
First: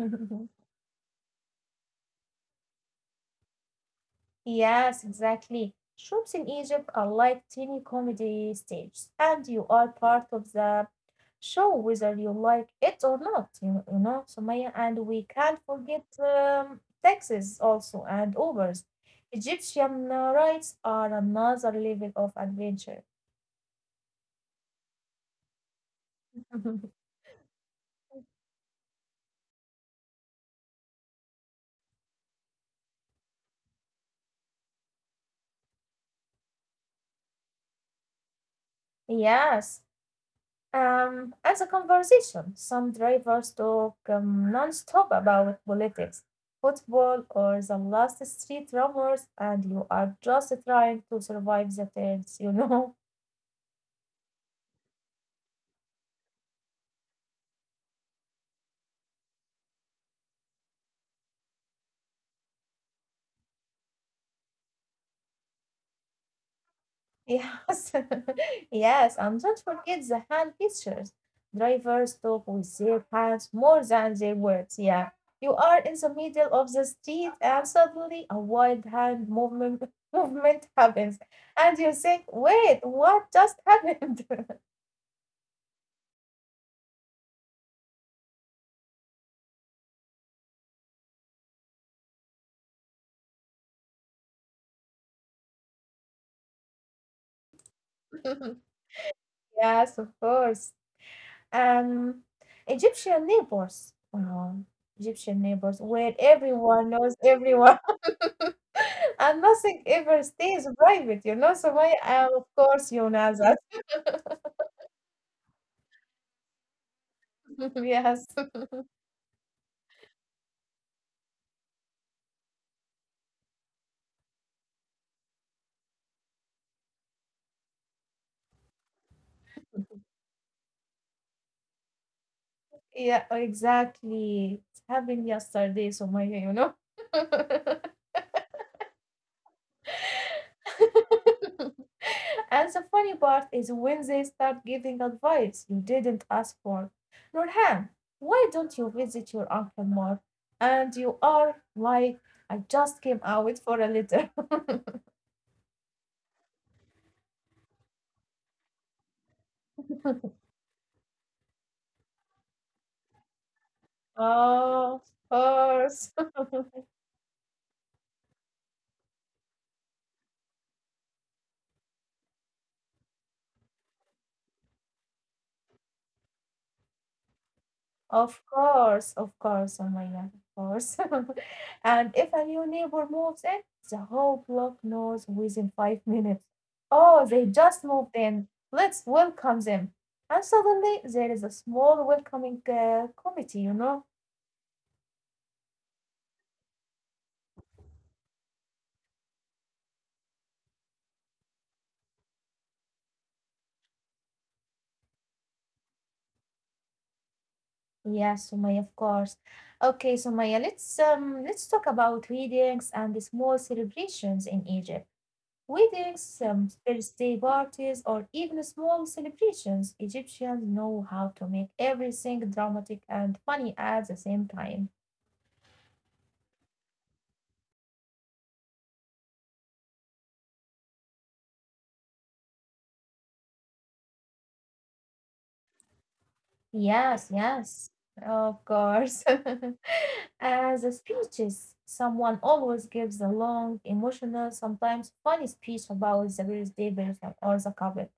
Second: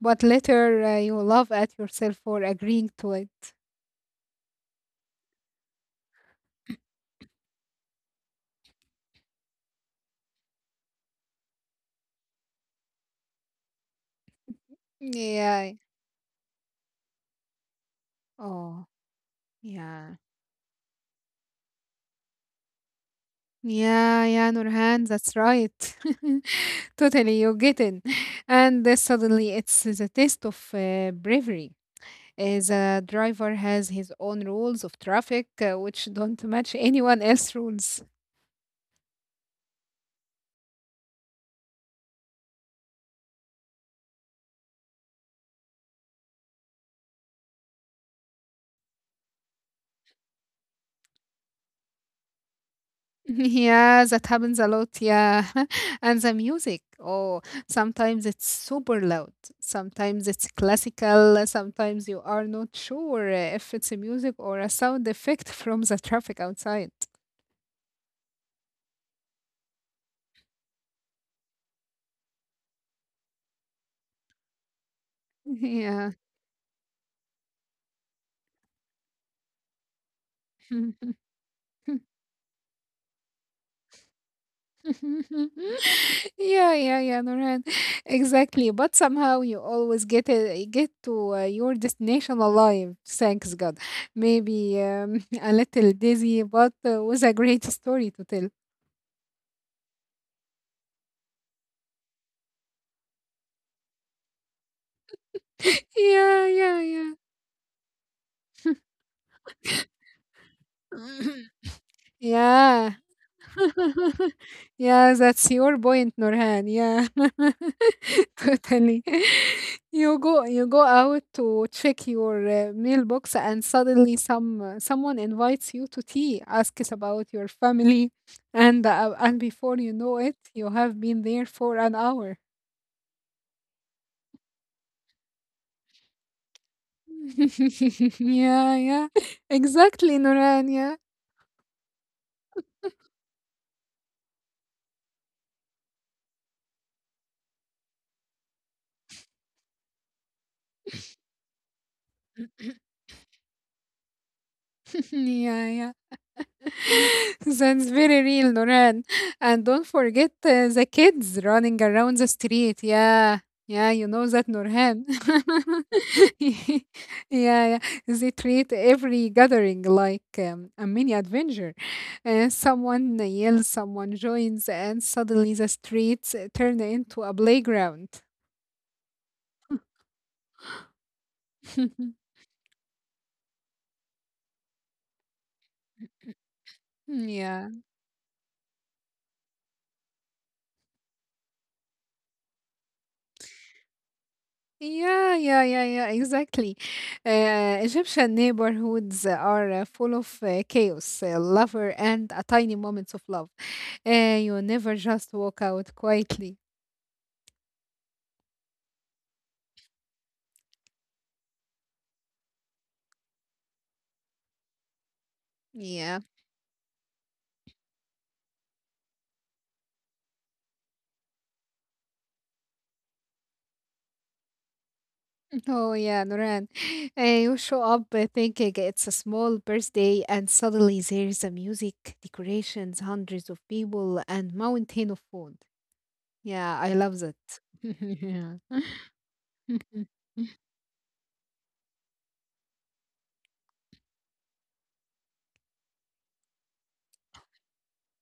But later uh, you laugh at yourself for agreeing to it. Yes, exactly. Shops in Egypt are like tiny comedy stages, and you are part of the show whether you like it or not, you, you know, Sumaya. And we can't Yeah. forget um, taxis also and Ubers. Oh. Egyptian Yeah. uh, rides are another level of adventure. Yeah, yeah, Nurhan, that's right. *laughs* *laughs* Totally, you get it. And uh, suddenly it's the test of uh, bravery. Uh, the driver has his own rules of traffic, uh, which don't match anyone else's rules. *laughs* Yes. Um, as a conversation. Some drivers talk um, non-stop about politics, football, or the last street rumors, and you are just trying to survive the turns, you know? *laughs* Yeah, that happens a lot, yeah. *laughs* And the music, oh, sometimes it's super loud, sometimes it's classical, sometimes you are not sure uh, if it's a music or a sound effect *laughs* from the traffic outside. *laughs* Yes, *laughs* yes, and don't forget the hand gestures. Drivers talk with their hands more than their words. Yeah, you are in Yeah. the middle of the street, and suddenly a wild hand movement *laughs* movement *laughs* happens, and you think, "Wait, what just happened?" *laughs* Yeah, yeah, yeah, Nurhan. *laughs* Exactly. But somehow you always get a get to uh, your destination alive. Thanks God. Maybe um, *laughs* a little dizzy, but uh, was a great story to tell. *laughs* Yes, of course. Um, Egyptian neighbors. Wow, Egyptian neighbors where Yeah, yeah, everyone yeah. knows everyone *laughs* and nothing ever stays private, you *coughs* know. So my, uh, of course, Yeah. you know that. *laughs* Yeah, that's your point, Nurhan. Yeah, *laughs* *laughs* Yes. totally. *laughs* You go, you go out to check your uh, mailbox, and suddenly some uh, someone invites you to tea, asks about your family, and uh, and before you know it, you have been there for an hour. Yeah, exactly. It happened yesterday, so my, you know. *laughs* *laughs* Yeah, yeah, *laughs* exactly, Nurhan. Yeah, *laughs* And the funny part is when they start giving advice you didn't ask for. Nurhan, why don't you visit your uncle more? And you are like, I *clears throat* just came out for a little. *laughs* yeah, yeah. *laughs* That's very real, Noran. And don't forget uh, the kids running around the street. Yeah, yeah, you *laughs* know that, Oh, Norhan. of course. *laughs* Yeah, yeah. They treat every gathering like um, a mini adventure. Uh, someone yells, someone joins, and suddenly the streets uh, turn into a playground. Of course, of course, Umayya, of course. *laughs* And *laughs* if a new neighbor moves in, the whole block knows within five minutes. Oh, they Yeah. just moved in. Let's welcome them. And suddenly there is a small welcoming uh, committee, you know? Yeah, yeah, yeah, yeah, exactly. Uh, Egyptian neighborhoods are uh, full of uh, chaos, uh, lover, and uh, tiny moments of love. Uh, you never just walk out quietly. Yes, Umayya, of course. Okay, Umayya, let's um let's talk about weddings and the small celebrations in Egypt. Yeah. Weddings, *laughs* some birthday parties, or even small celebrations, Egyptians know how to make everything dramatic and funny at the same time. Oh, yeah, Noran. Uh, you show up uh, thinking it's a small birthday, and suddenly there's a music, decorations, hundreds of people, and mountain of food. Yeah, I love Yes, that. *laughs* yes, Yeah. of course. *laughs* *laughs* As the speeches, someone always gives a long, emotional, sometimes funny speech about the birthday person or the couple,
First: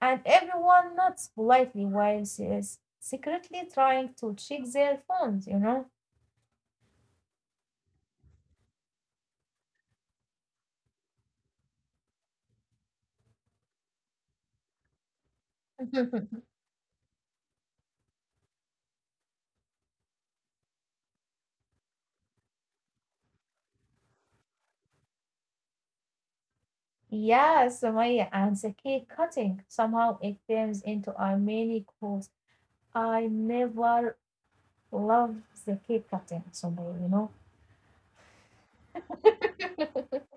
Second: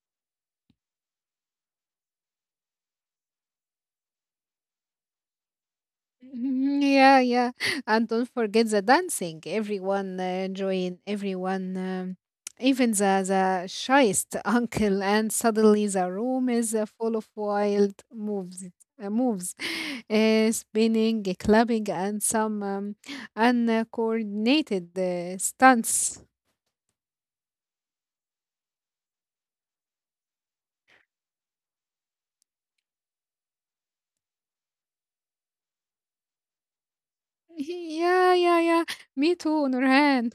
and everyone nods politely while she is secretly trying to check their phones, you know. Mhm. Yeah, yeah. And don't forget the dancing. Everyone uh, join, everyone, um, even the, the shyest *laughs* uncle. And suddenly the *laughs* room is uh, full of wild moves, uh, moves, uh, spinning, uh, clapping, and some um, uncoordinated uh, stunts. Yeah, Sumaya, and the cake cutting. Somehow it turns into a mini course. I never loved the cake cutting, Sumaya, you know. *laughs* Yeah, yeah, yeah. Me too, *laughs* Nurhan.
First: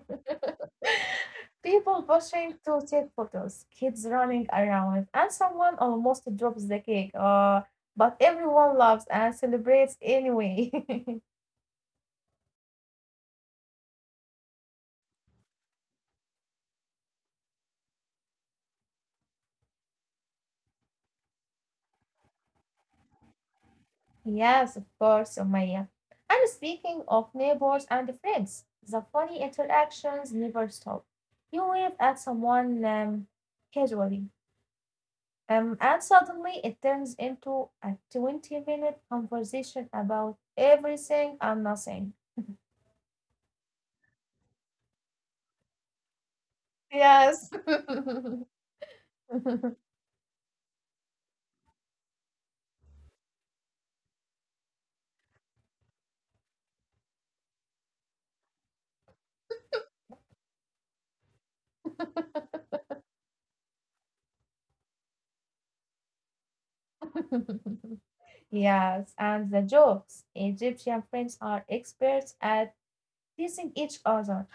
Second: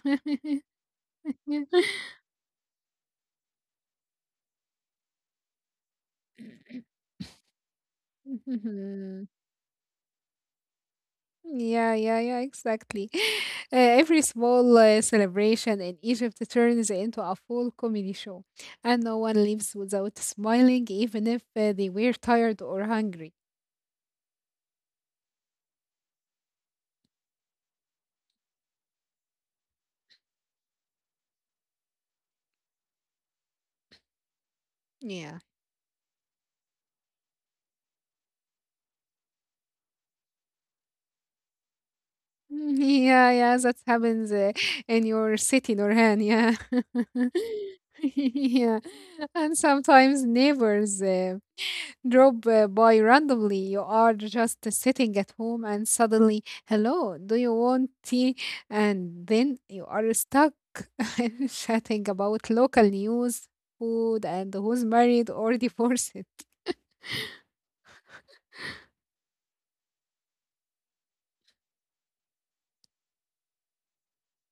People pushing to take photos, kids running around, and someone almost drops the cake. Uh, but everyone loves *laughs* *laughs* and celebrates anyway. *laughs* Yeah, yeah, yeah, exactly. *laughs* Uh, every small uh, celebration in Egypt turns into a full comedy show, and no one leaves without smiling, even if uh, they were tired or hungry. Yes, of course, Sumaya. And speaking of neighbors and friends, the funny interactions never stop. You wave at someone um, casually, Yeah. um, and suddenly it turns into a twenty minute conversation about everything and nothing. Mm, yeah, yeah, that happens uh, in your city, Norhan. Yeah. Yes. *laughs* Yeah. *laughs* And sometimes neighbors uh, drop uh, by randomly. You are just sitting at home and suddenly, hello, do you want tea? And then you are stuck *laughs* and chatting about local news, food, and who's married or divorced. Yes, and the jokes. Egyptian friends are experts at teasing each other,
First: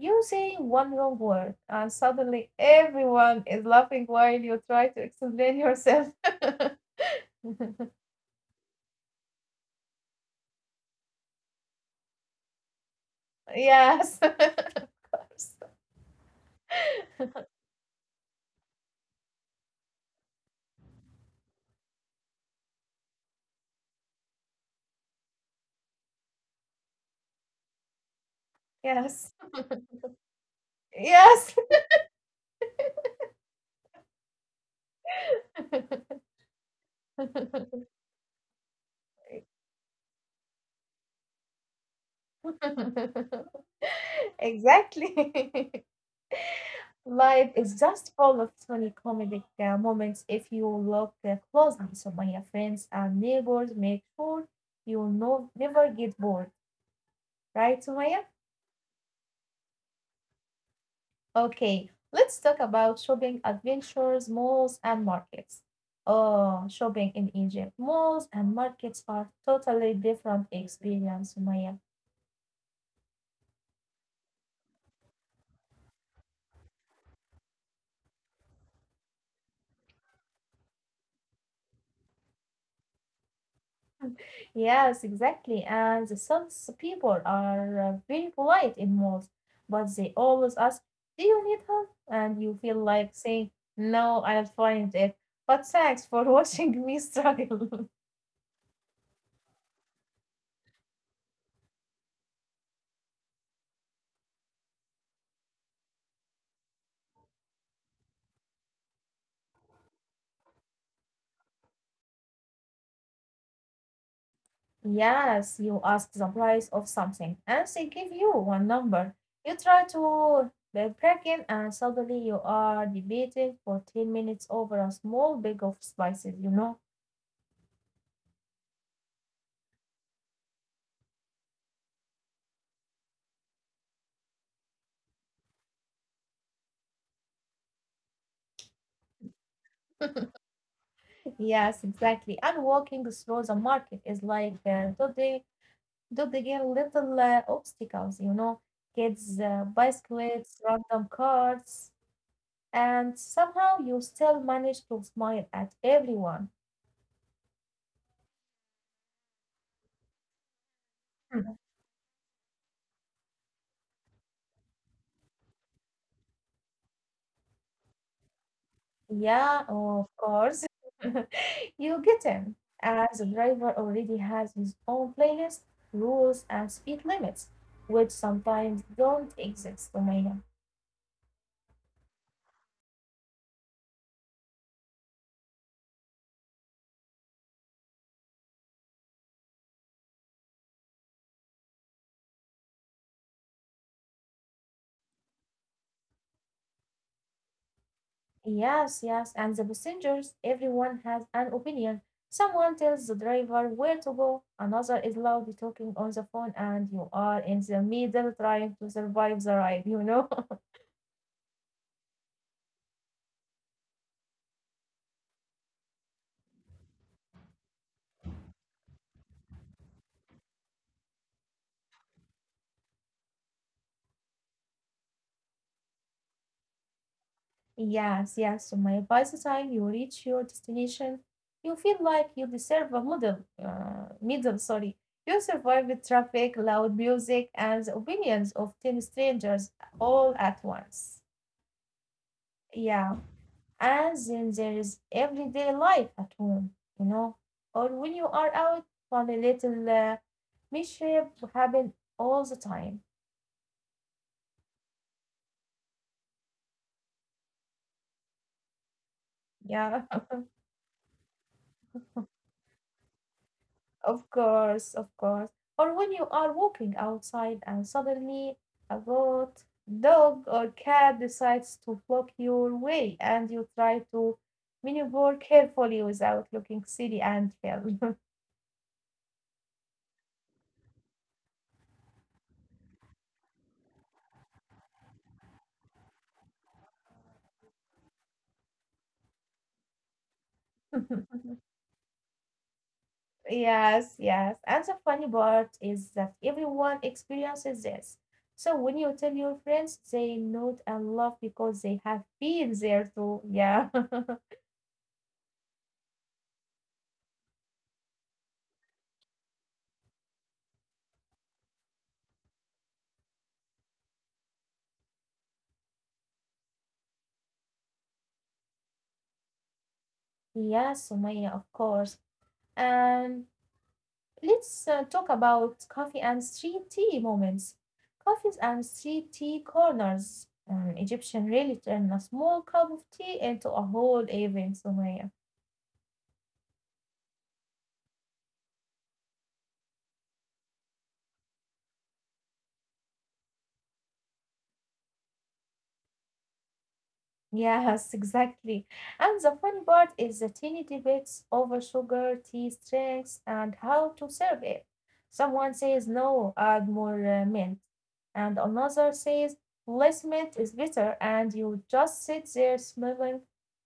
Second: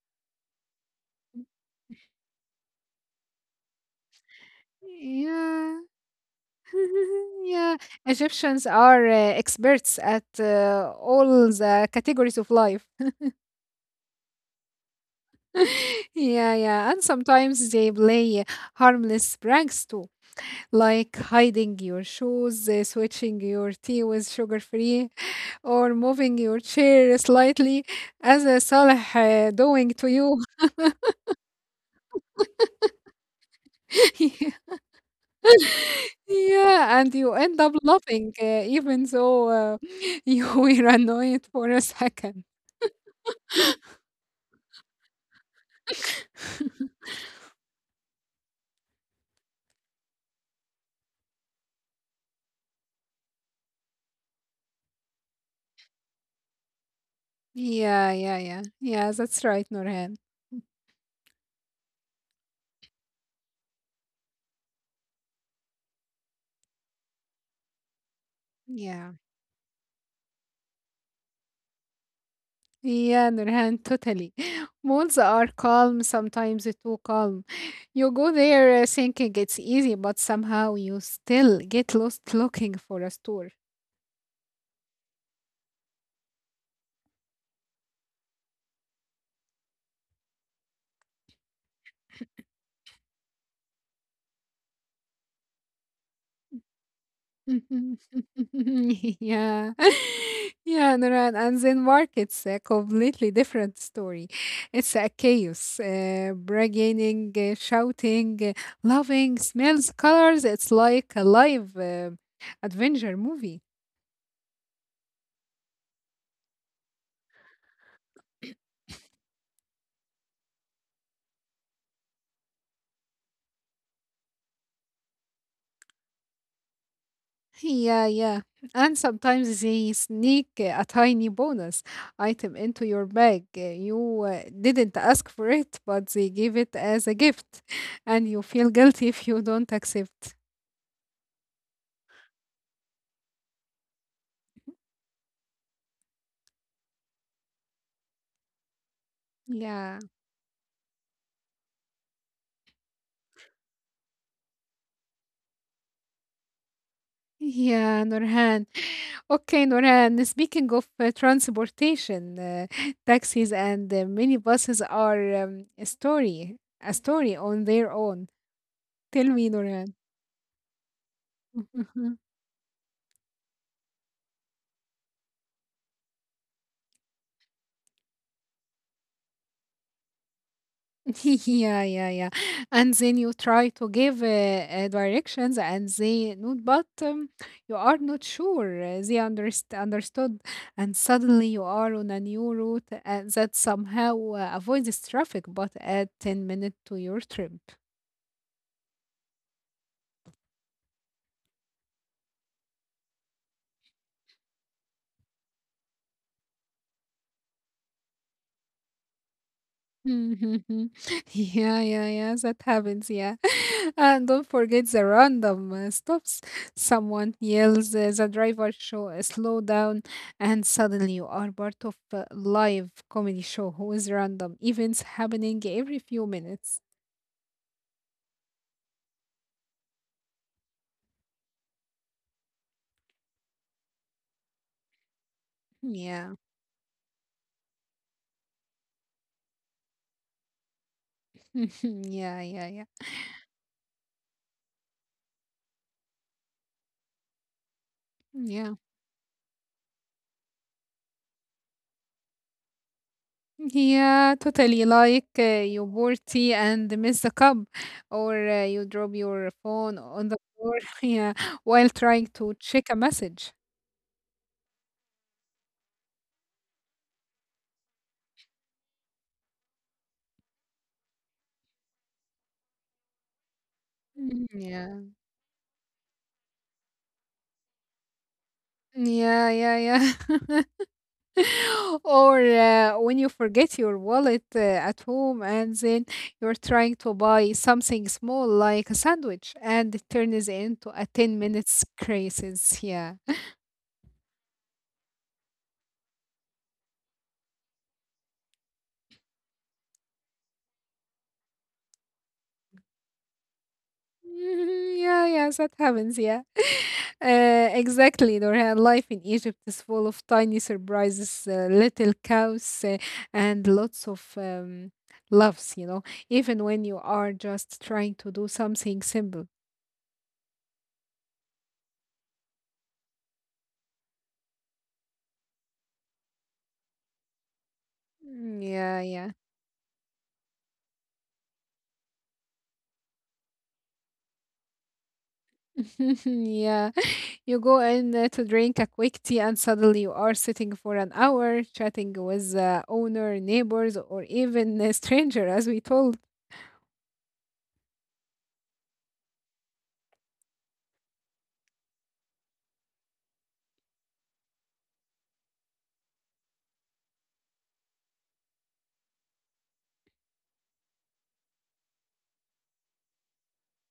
using one wrong word, and suddenly everyone is laughing while you try to explain Yeah. yourself. *laughs* Yeah. *laughs* Egyptians are uh, experts at uh, all the categories of life. Yes, *laughs* Yeah, yeah. And sometimes they play harmless pranks too, like hiding your shoes, uh, switching your tea with sugar free, or moving your chair slightly, as uh, *laughs* salah yes, uh, doing to you. yes. *laughs* Yeah, yeah, and you end up laughing, uh, even though uh, *laughs* you were annoyed for a second. *laughs* Exactly. *laughs* Life is just full of funny comedic uh, moments if you look uh, closely. So, my friends and neighbors, make sure you know, never get bored, right, Yeah, Sumaya? yeah, yeah. Yeah, that's right, Norhan. Okay, let's talk about shopping adventures, malls, and markets. Oh, shopping in Egypt. Malls and markets Yeah. are totally different experience, Maya. Yeah, Nurhan, totally. *laughs* Malls are calm, sometimes too calm. You go there uh, thinking it's easy, but somehow you still get lost looking for a store. Yes, exactly. And the South people are uh, very polite in malls, but they always ask, do you need help? And you feel like saying, no, I'll find it. But thanks for *laughs* watching me struggle. *laughs* *laughs* Yeah. *laughs* Yeah, Nurhan. And then markets, a completely different story. It's a chaos, uh, bargaining, uh, shouting, uh, loving, smells, colors. It's like a live uh, adventure movie. Yes, you ask the price of something, and they give you one number. You try to be in, and suddenly you are debating for ten minutes over a small bag of spices, you know? Yeah, yeah. And sometimes they sneak uh, a tiny bonus item into your bag. Uh, You uh, didn't ask for it, but they give it as a gift, *laughs* and you feel guilty if you don't accept. *laughs* Yes, exactly. And walking through the market is like uh, dodging, dodging little uh, obstacles, you know? Kids, uh, Yeah. bicycles, random cards, and somehow you still manage to smile at everyone. Yeah, Nurhan. Okay, Nurhan, speaking of uh, *laughs* transportation, uh, *laughs* taxis and uh, minibuses are um, a story, a story on their own. Tell me, Yeah, Nurhan. oh, of course. *laughs* You get *laughs* him. As the driver already has his own playlist, rules, and speed limits, which sometimes don't exist, Umayya. *laughs* Yeah, yeah, yeah. And then you try to give uh, uh, directions and they not, but um, you are not sure uh, they underst understood. And suddenly you are on a new route uh, that somehow uh, avoids traffic, but add ten minutes to your trip. Yes, yes, and the passengers, everyone has an opinion. Someone tells the driver where to go, another is loudly talking on the phone, and you are in the middle trying to survive the ride, you know? *laughs* Mhm, mhm. *laughs* Yeah, yeah, yeah, that happens, yeah. *laughs* And don't forget the random uh, stops. Someone yells, uh, the driver show, uh, slow down, and suddenly you are part of a live comedy show with random events happening every few minutes. Yes, yes. So my advice is, time you reach your destination, you feel like you deserve a medal. Uh, middle. Sorry. You survive with Yeah, traffic, loud music, and the opinions of ten strangers all at once. *laughs* yeah, yeah, yeah, Yeah, and then there is everyday life at home, you know, or when you are yeah. out, funny little uh, mischief happen all the time. Yeah, totally like uh, you pour tea and miss the cup, or uh, you drop your phone Yeah. on the floor, *laughs* yeah, while trying to check a message. Of course, of course. Or when you are walking outside and suddenly a goat, dog, or cat decides to block your way and you try to Mm, yeah, maneuver carefully without looking silly and fell. yeah, yeah, yeah. *laughs* Or uh, when you forget your wallet uh, at home and then you're trying to buy something small like a sandwich and it turns into a ten *laughs* minutes crisis. Yeah. Yes, yes. And the funny part is that everyone experiences this. So when you tell your friends, they nod and laugh because they have been there too. Yeah. *laughs* Mhm, yeah, yeah, that happens. Yeah, *laughs* uh, exactly. Nurhan, life in Egypt is full of tiny surprises, uh, little cows, uh, and lots of um, loves. You know, even when you are just trying to do something simple. Yes, Sumaya, of course. And let's uh, talk about coffee and street tea moments. Mm, Coffees and Yeah, yeah. street tea corners. Um, Egyptian really turn a small cup of tea into a whole event, Sumaya. *laughs* Yeah, you go in uh, to drink a quick tea, and suddenly you are sitting for an hour chatting with the owner, neighbors, or even a stranger, as we told. Yes, *laughs* exactly. And the funny part is the tiny debates over sugar, tea strengths, and how to serve it. Someone says, no, add more uh, mint. And another says, less mint is better. And you just sit there smiling,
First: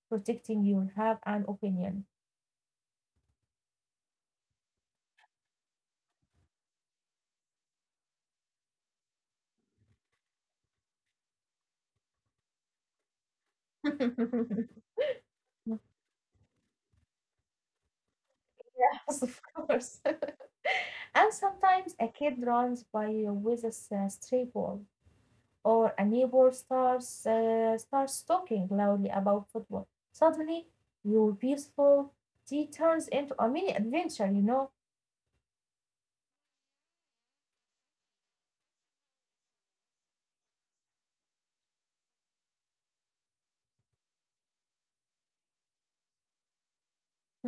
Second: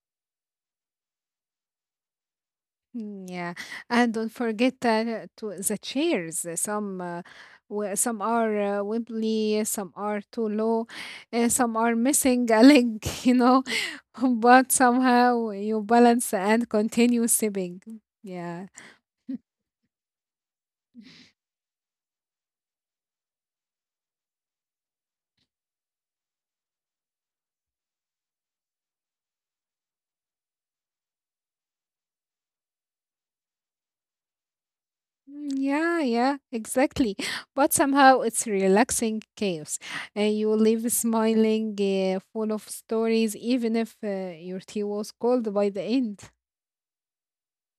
protecting your have an opinion. Mm, Yeah, and don't forget uh, to the chairs. uh, Some uh, w- some are uh, wibbly, some are too low, uh, some are missing a leg, *laughs* you know. *laughs* But *laughs* somehow you balance and continue sipping. Yeah. Yes, of course. *laughs* And sometimes a kid runs by with a s- a stray ball, or a neighbor starts uh, starts talking loudly about football. Suddenly, your peaceful tea turns into a mini adventure, you know? Mm, yeah, yeah, exactly. But somehow it's relaxing chaos, and you leave smiling, uh, full of stories, even if uh, your tea was cold by the end.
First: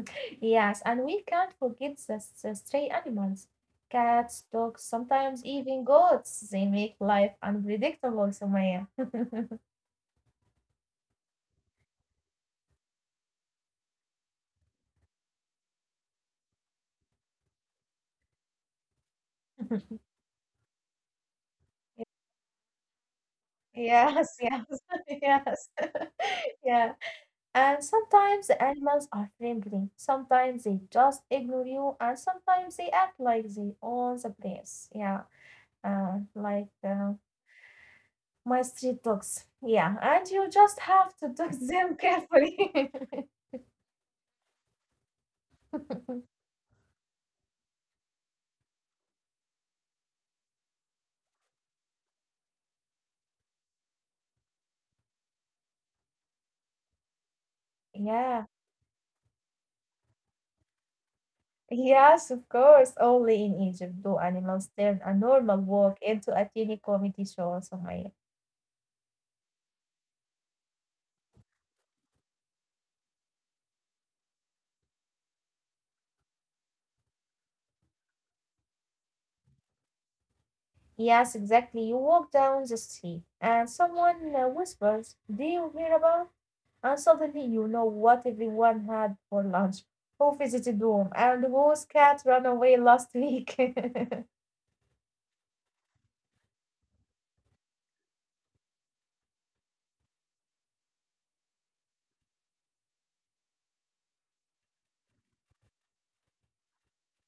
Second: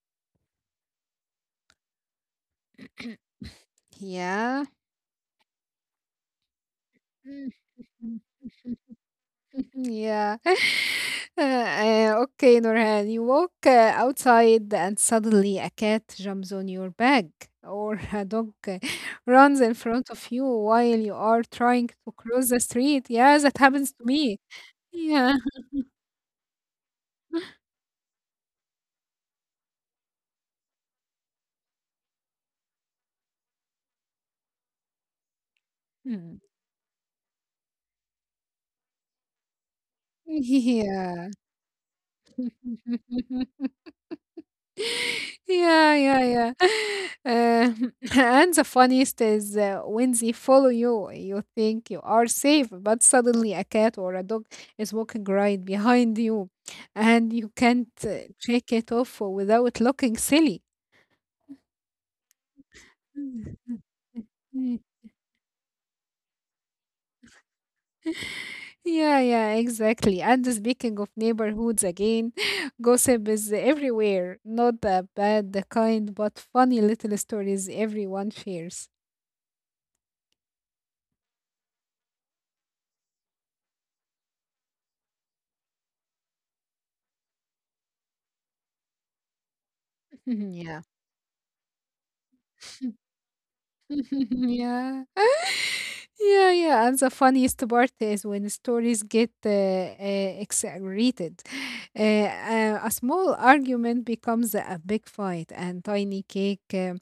*laughs* Yes, and we can't forget the, s- the stray *clears throat* animals. Cats, Yeah. dogs, sometimes even goats. They make life Mm. unpredictable, *laughs* Sumaya. *laughs* Yeah. *laughs* Uh, okay, Nurhan. You walk uh, outside and suddenly a cat jumps on your bag or *laughs* a dog uh, runs in front of you while you are trying to cross the street. Yeah, that happens to Yes, me. yes, *laughs* Yeah. yes, *laughs* *laughs* yeah. And sometimes the animals are friendly, sometimes they just ignore you, and sometimes they act like they own the place. Yeah, uh, like Mm. uh, my street dogs. Yeah, and you just have to dog Yeah. *laughs* them carefully. *laughs* *laughs* Yeah, yeah, yeah. Uh, *laughs* and the funniest is uh, when they follow you, you think you are safe, but suddenly a cat or a dog is walking right behind you, and you can't Yeah, uh, shake it off without looking silly. yes, of course. Only in Egypt do animals turn Mm. a normal walk into a teeny comedy show, Sumaya. Yeah, yeah, exactly. And speaking of neighborhoods again, *laughs* gossip is everywhere. Not the bad kind, but funny little stories everyone shares. Yes, exactly. You walk down the street and someone uh, whispers, do you hear about? And suddenly you know what everyone had for lunch, who visited *laughs* Yeah. whom, and whose cat ran away last *laughs* week. *laughs* Yeah, yeah, yeah. And the funniest part is when stories get uh, uh, exaggerated. Uh, uh, a small argument becomes a big fight, and tiny cake um,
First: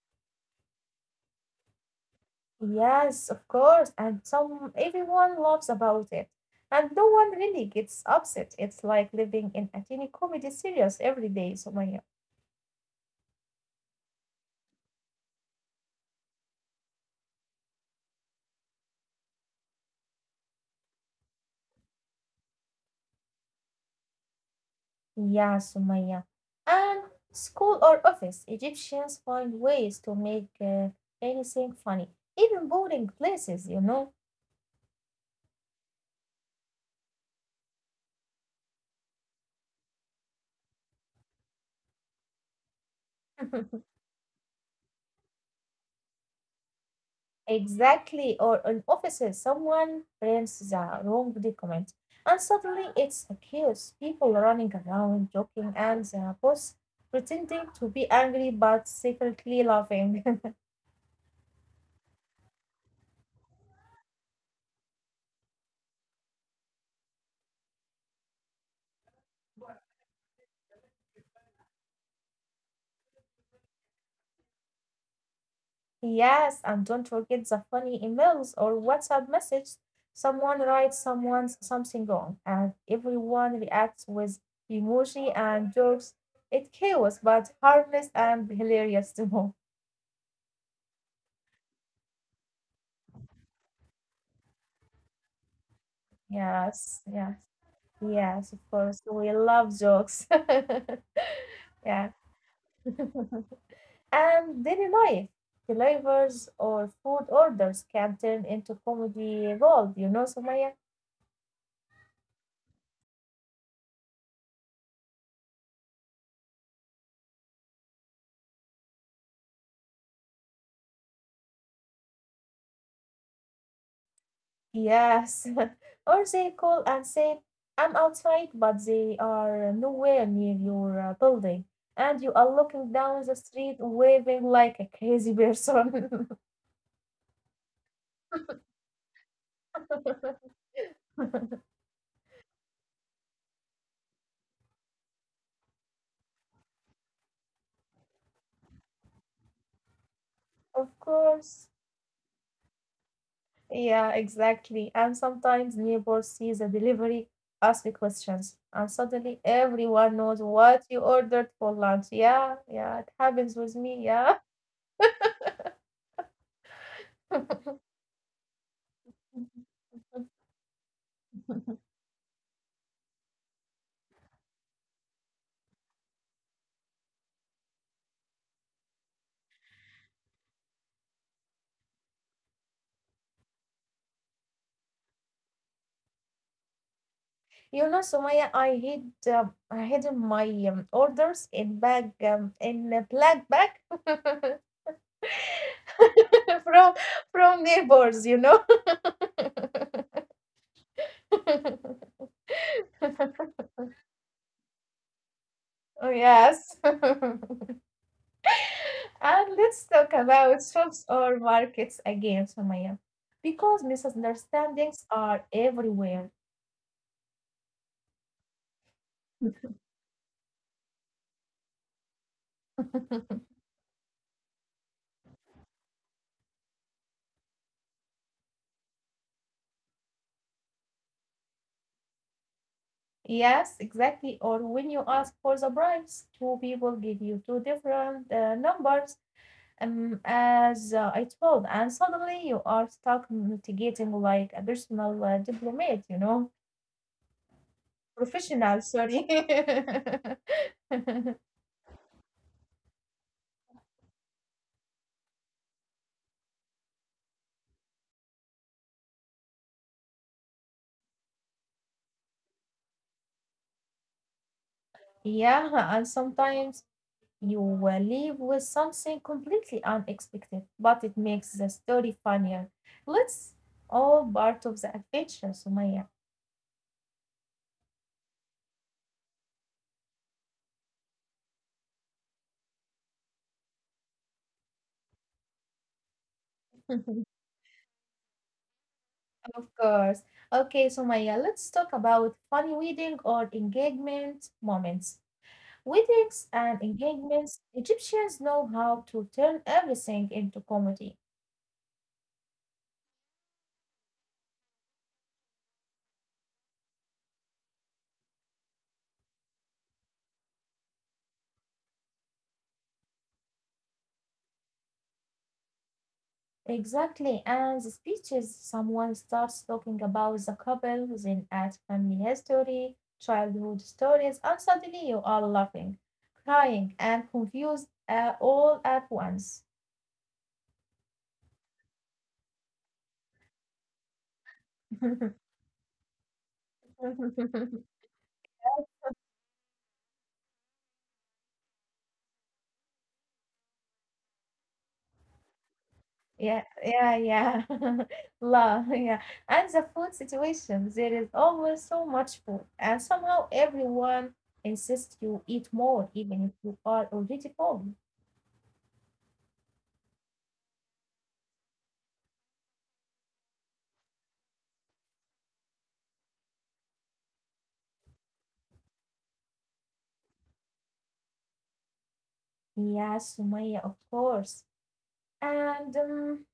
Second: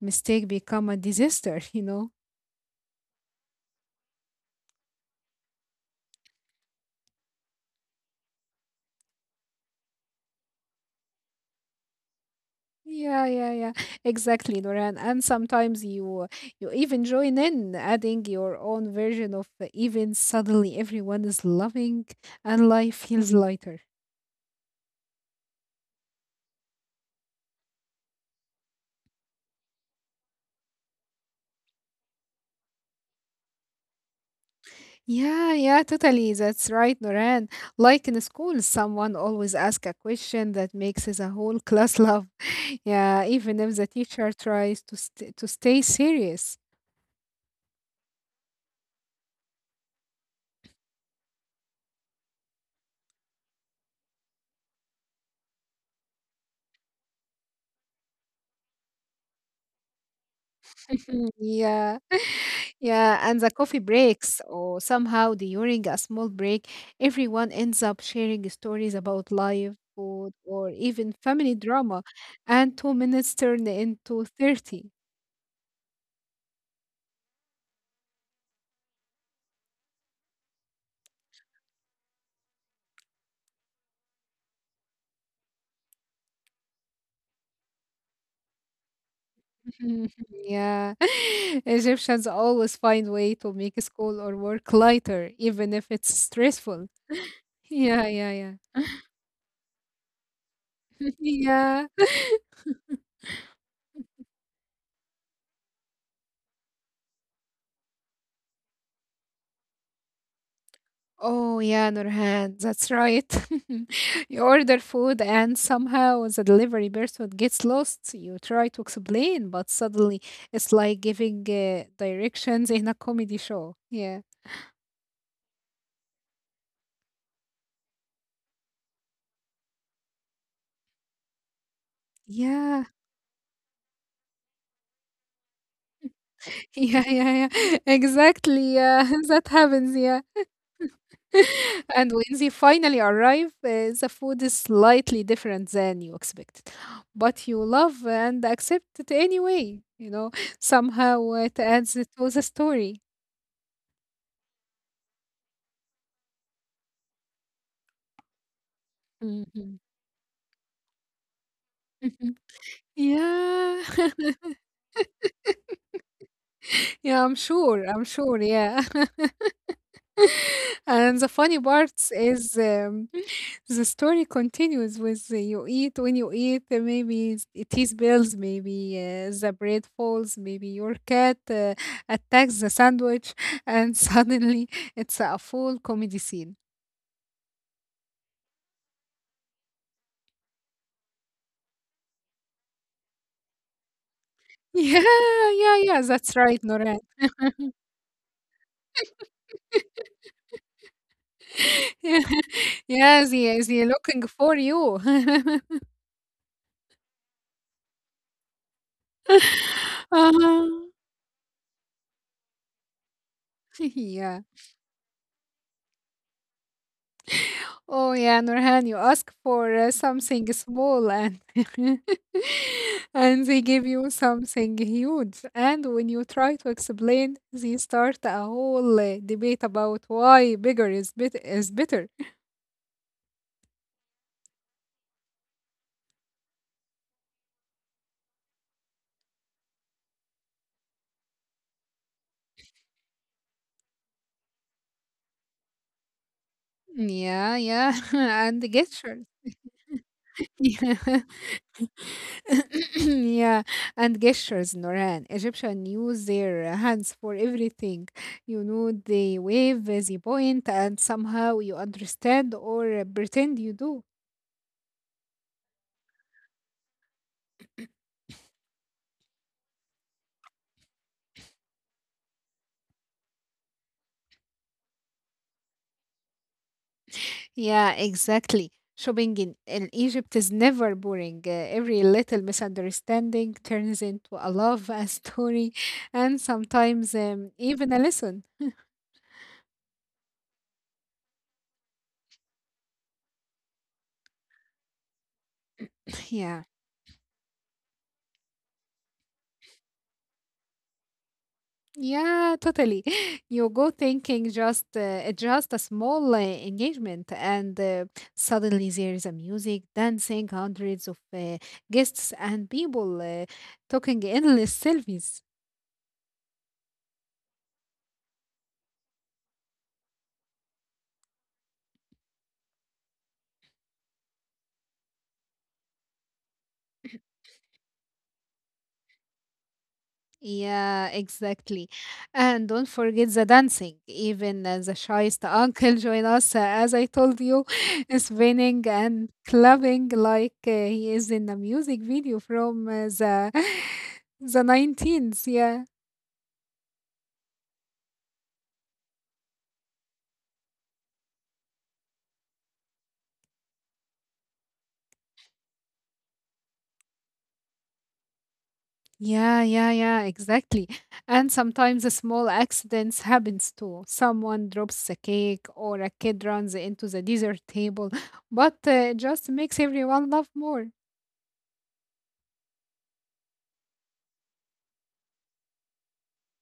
mistake become a disaster. *laughs* You know. Yes, of course, and some everyone laughs about it. And no one really gets upset. It's like living in a teeny comedy series every day, Sumaya. Yeah, yeah, yeah. Exactly, Noran. And sometimes you you even join in, adding your own version of the event. Suddenly, everyone is loving, and life feels lighter. Yeah, Sumaya. And school or office, Egyptians find ways to make uh, anything funny, even boring places, you know. Yeah, yeah, totally. That's right, Noran. Like in school, someone always asks a question that makes the whole class laugh. *laughs* Yeah, even if *laughs* the teacher tries to st to stay serious. Exactly, or in offices, someone prints the wrong document, and suddenly it's a chaos. People running around, joking, and the boss pretending to be angry but secretly laughing. Mhm. Yeah, yeah, and the coffee breaks or somehow during a small break, everyone ends up sharing stories about life, food, or even family drama, and two minutes turn into thirty. *laughs* Yes, and don't forget the funny emails or WhatsApp messages. Someone writes someone something wrong, and everyone reacts with emoji and jokes. It's chaos, but harmless and hilarious too. *laughs* Mhm. Yeah, *laughs* Egyptians always find way to make school or work lighter, even if it's stressful. *laughs* Yes, yeah. Yeah, yeah, Yes, of yeah. course. We love jokes. *laughs* *laughs* Yeah. Yeah. And daily life, flavors or food orders can turn into comedy gold, you know, Sumaya? Oh, yeah, Nurhan, that's right. *laughs* You order food and somehow the delivery person gets lost. You try to explain, but suddenly it's like giving uh, directions in a comedy show. Yeah. Yes. *laughs* Or they call and say, I'm outside, but they are nowhere near your uh, building. And you are Yeah. looking down the street waving like a crazy person. *laughs* Yeah, yeah, yeah. *laughs* Exactly. Yeah, *laughs* that happens. Yeah. *laughs* And when they finally arrive, uh, the food is slightly different than you expected. But you love and accept it anyway, you know, *laughs* *laughs* Of somehow it course. adds to the story. Yeah, exactly. And sometimes neighbors see the delivery, ask questions, and suddenly Mhm. everyone knows what you ordered for lunch. Mhm. Yeah, yeah, it happens with Yeah. me. Yeah. *laughs* Yeah, I'm *laughs* sure. I'm sure. Yeah. And the funny part is um, *laughs* the story continues with the you eat when you eat, uh, maybe s- it is bills, maybe uh, the bread falls, maybe your cat uh, attacks the sandwich, *laughs* and suddenly it's a full comedy scene. *laughs* You know, Sumaya, I hid um, I hid my um, orders in bag um, in a black bag Yeah, yeah, yeah, that's right, *laughs* Noran. from from neighbors, you know. *laughs* Yeah, *laughs* yeah, they, they looking for you. *laughs* Oh, yes. *laughs* And let's talk about Uh-huh. shops or markets again, Sumaya, because *laughs* Yeah. misunderstandings are everywhere. Oh yeah, Nurhan, you ask for uh, something small and *laughs* and *laughs* they give you something huge. And when you try to explain, they start a whole uh, debate about why bigger is bit is better. Yes, exactly. Or when you ask for the bribes, two people give you two different uh, numbers, um, as uh, I told, and suddenly you are stuck mitigating like a personal uh, diplomat, you know, Yeah, yeah, *laughs* and the professional, gestures. sorry. *laughs* *laughs* Yeah, *coughs* yeah, and gestures, Noran. Egyptian use their uh, hands for everything. You know, they wave, uh, they point, and somehow you understand or uh, pretend you do. Yeah, and sometimes you will leave with something completely unexpected, but it makes the story funnier. Let's all part of the adventure, Sumaya. Yeah, exactly. Shopping in, in Egypt is never boring. Uh, every little misunderstanding turns into a love, a story, and sometimes *laughs* um, even a lesson. Of course. Okay, Sumaya, let's talk about funny wedding or engagement moments. Weddings Yeah. and engagements, Egyptians know how to turn everything into comedy. Yeah, totally. *laughs* You go thinking just uh, just a small uh, engagement, and uh, suddenly there is a music, dancing, hundreds of uh, guests and people uh, talking endless selfies. Exactly, and the speeches, someone starts talking about the couple, then adds family history, childhood stories, and suddenly you are laughing, crying, and confused uh, all at once. Yeah, exactly. And don't forget the dancing. Even uh, the *laughs* shyest uncle *laughs* join us, uh, as I told you, *laughs* spinning and clubbing like uh, he is in a music video from uh, the *laughs* the nineteens. Yeah. Yeah, yeah, yeah. *laughs* La, yeah. And the food situation, there is always so much food, and somehow everyone insists you eat more, even if you are already full. Yeah, yeah, yeah, exactly. And sometimes the small accidents happens too. Someone drops a cake or a kid runs into the dessert table, but uh, it just makes everyone laugh more. Yeah, Sumaya, of course. And um,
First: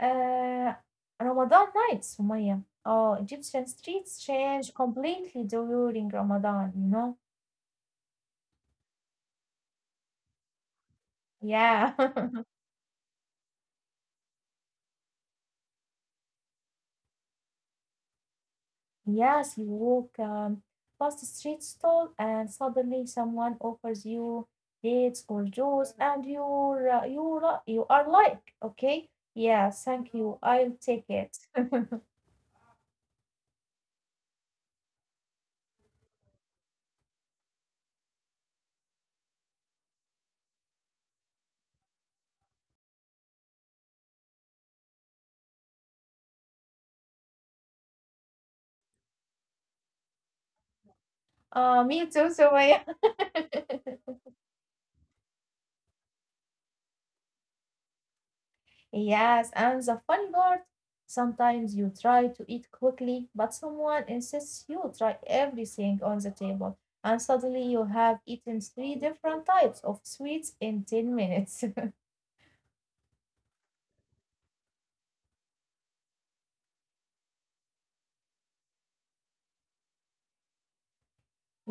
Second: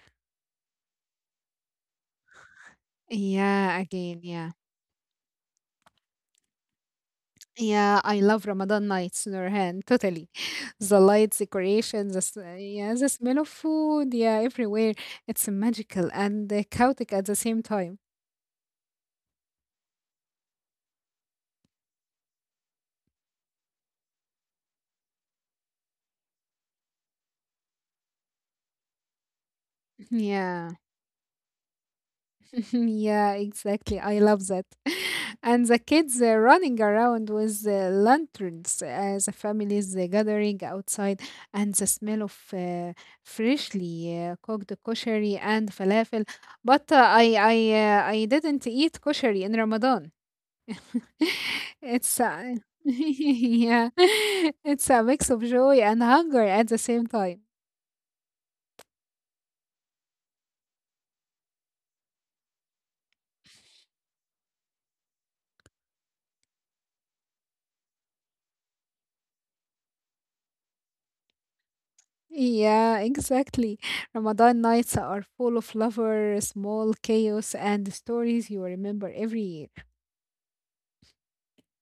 Uh, Ramadan nights, Sumaya. Oh, Egyptian Yeah, streets again, yeah. change completely during Ramadan, you know? Yeah, I love Ramadan nights, Nurhan, totally. *laughs* The lights, Yeah. decorations, the *laughs* s- yeah, the smell of food, yeah, everywhere. It's magical and uh, chaotic at the same time. Yes, you walk um, past a street stall and suddenly someone offers you dates or juice and you're, uh, you're, uh, you are like, okay, yeah, thank you, Yeah, I'll take it. *laughs* yeah, exactly. I love that. *laughs* And the kids uh, running around with uh, lanterns, uh, the families uh, gathering outside, and the smell of uh, freshly uh, cooked kosheri and falafel. But uh, I, I, uh, I didn't eat kosheri in Ramadan. *laughs* Uh, me It's too, a Sumaya. *laughs* yeah, *laughs* *laughs* it's a mix of joy and hunger at the same time. Yes, and the funny part, sometimes you try to eat quickly, but someone insists you try everything on the table, and suddenly you have eaten three different types of sweets in ten minutes. *laughs* Yeah, exactly. Ramadan nights are full of lover, small chaos, and stories you remember every year.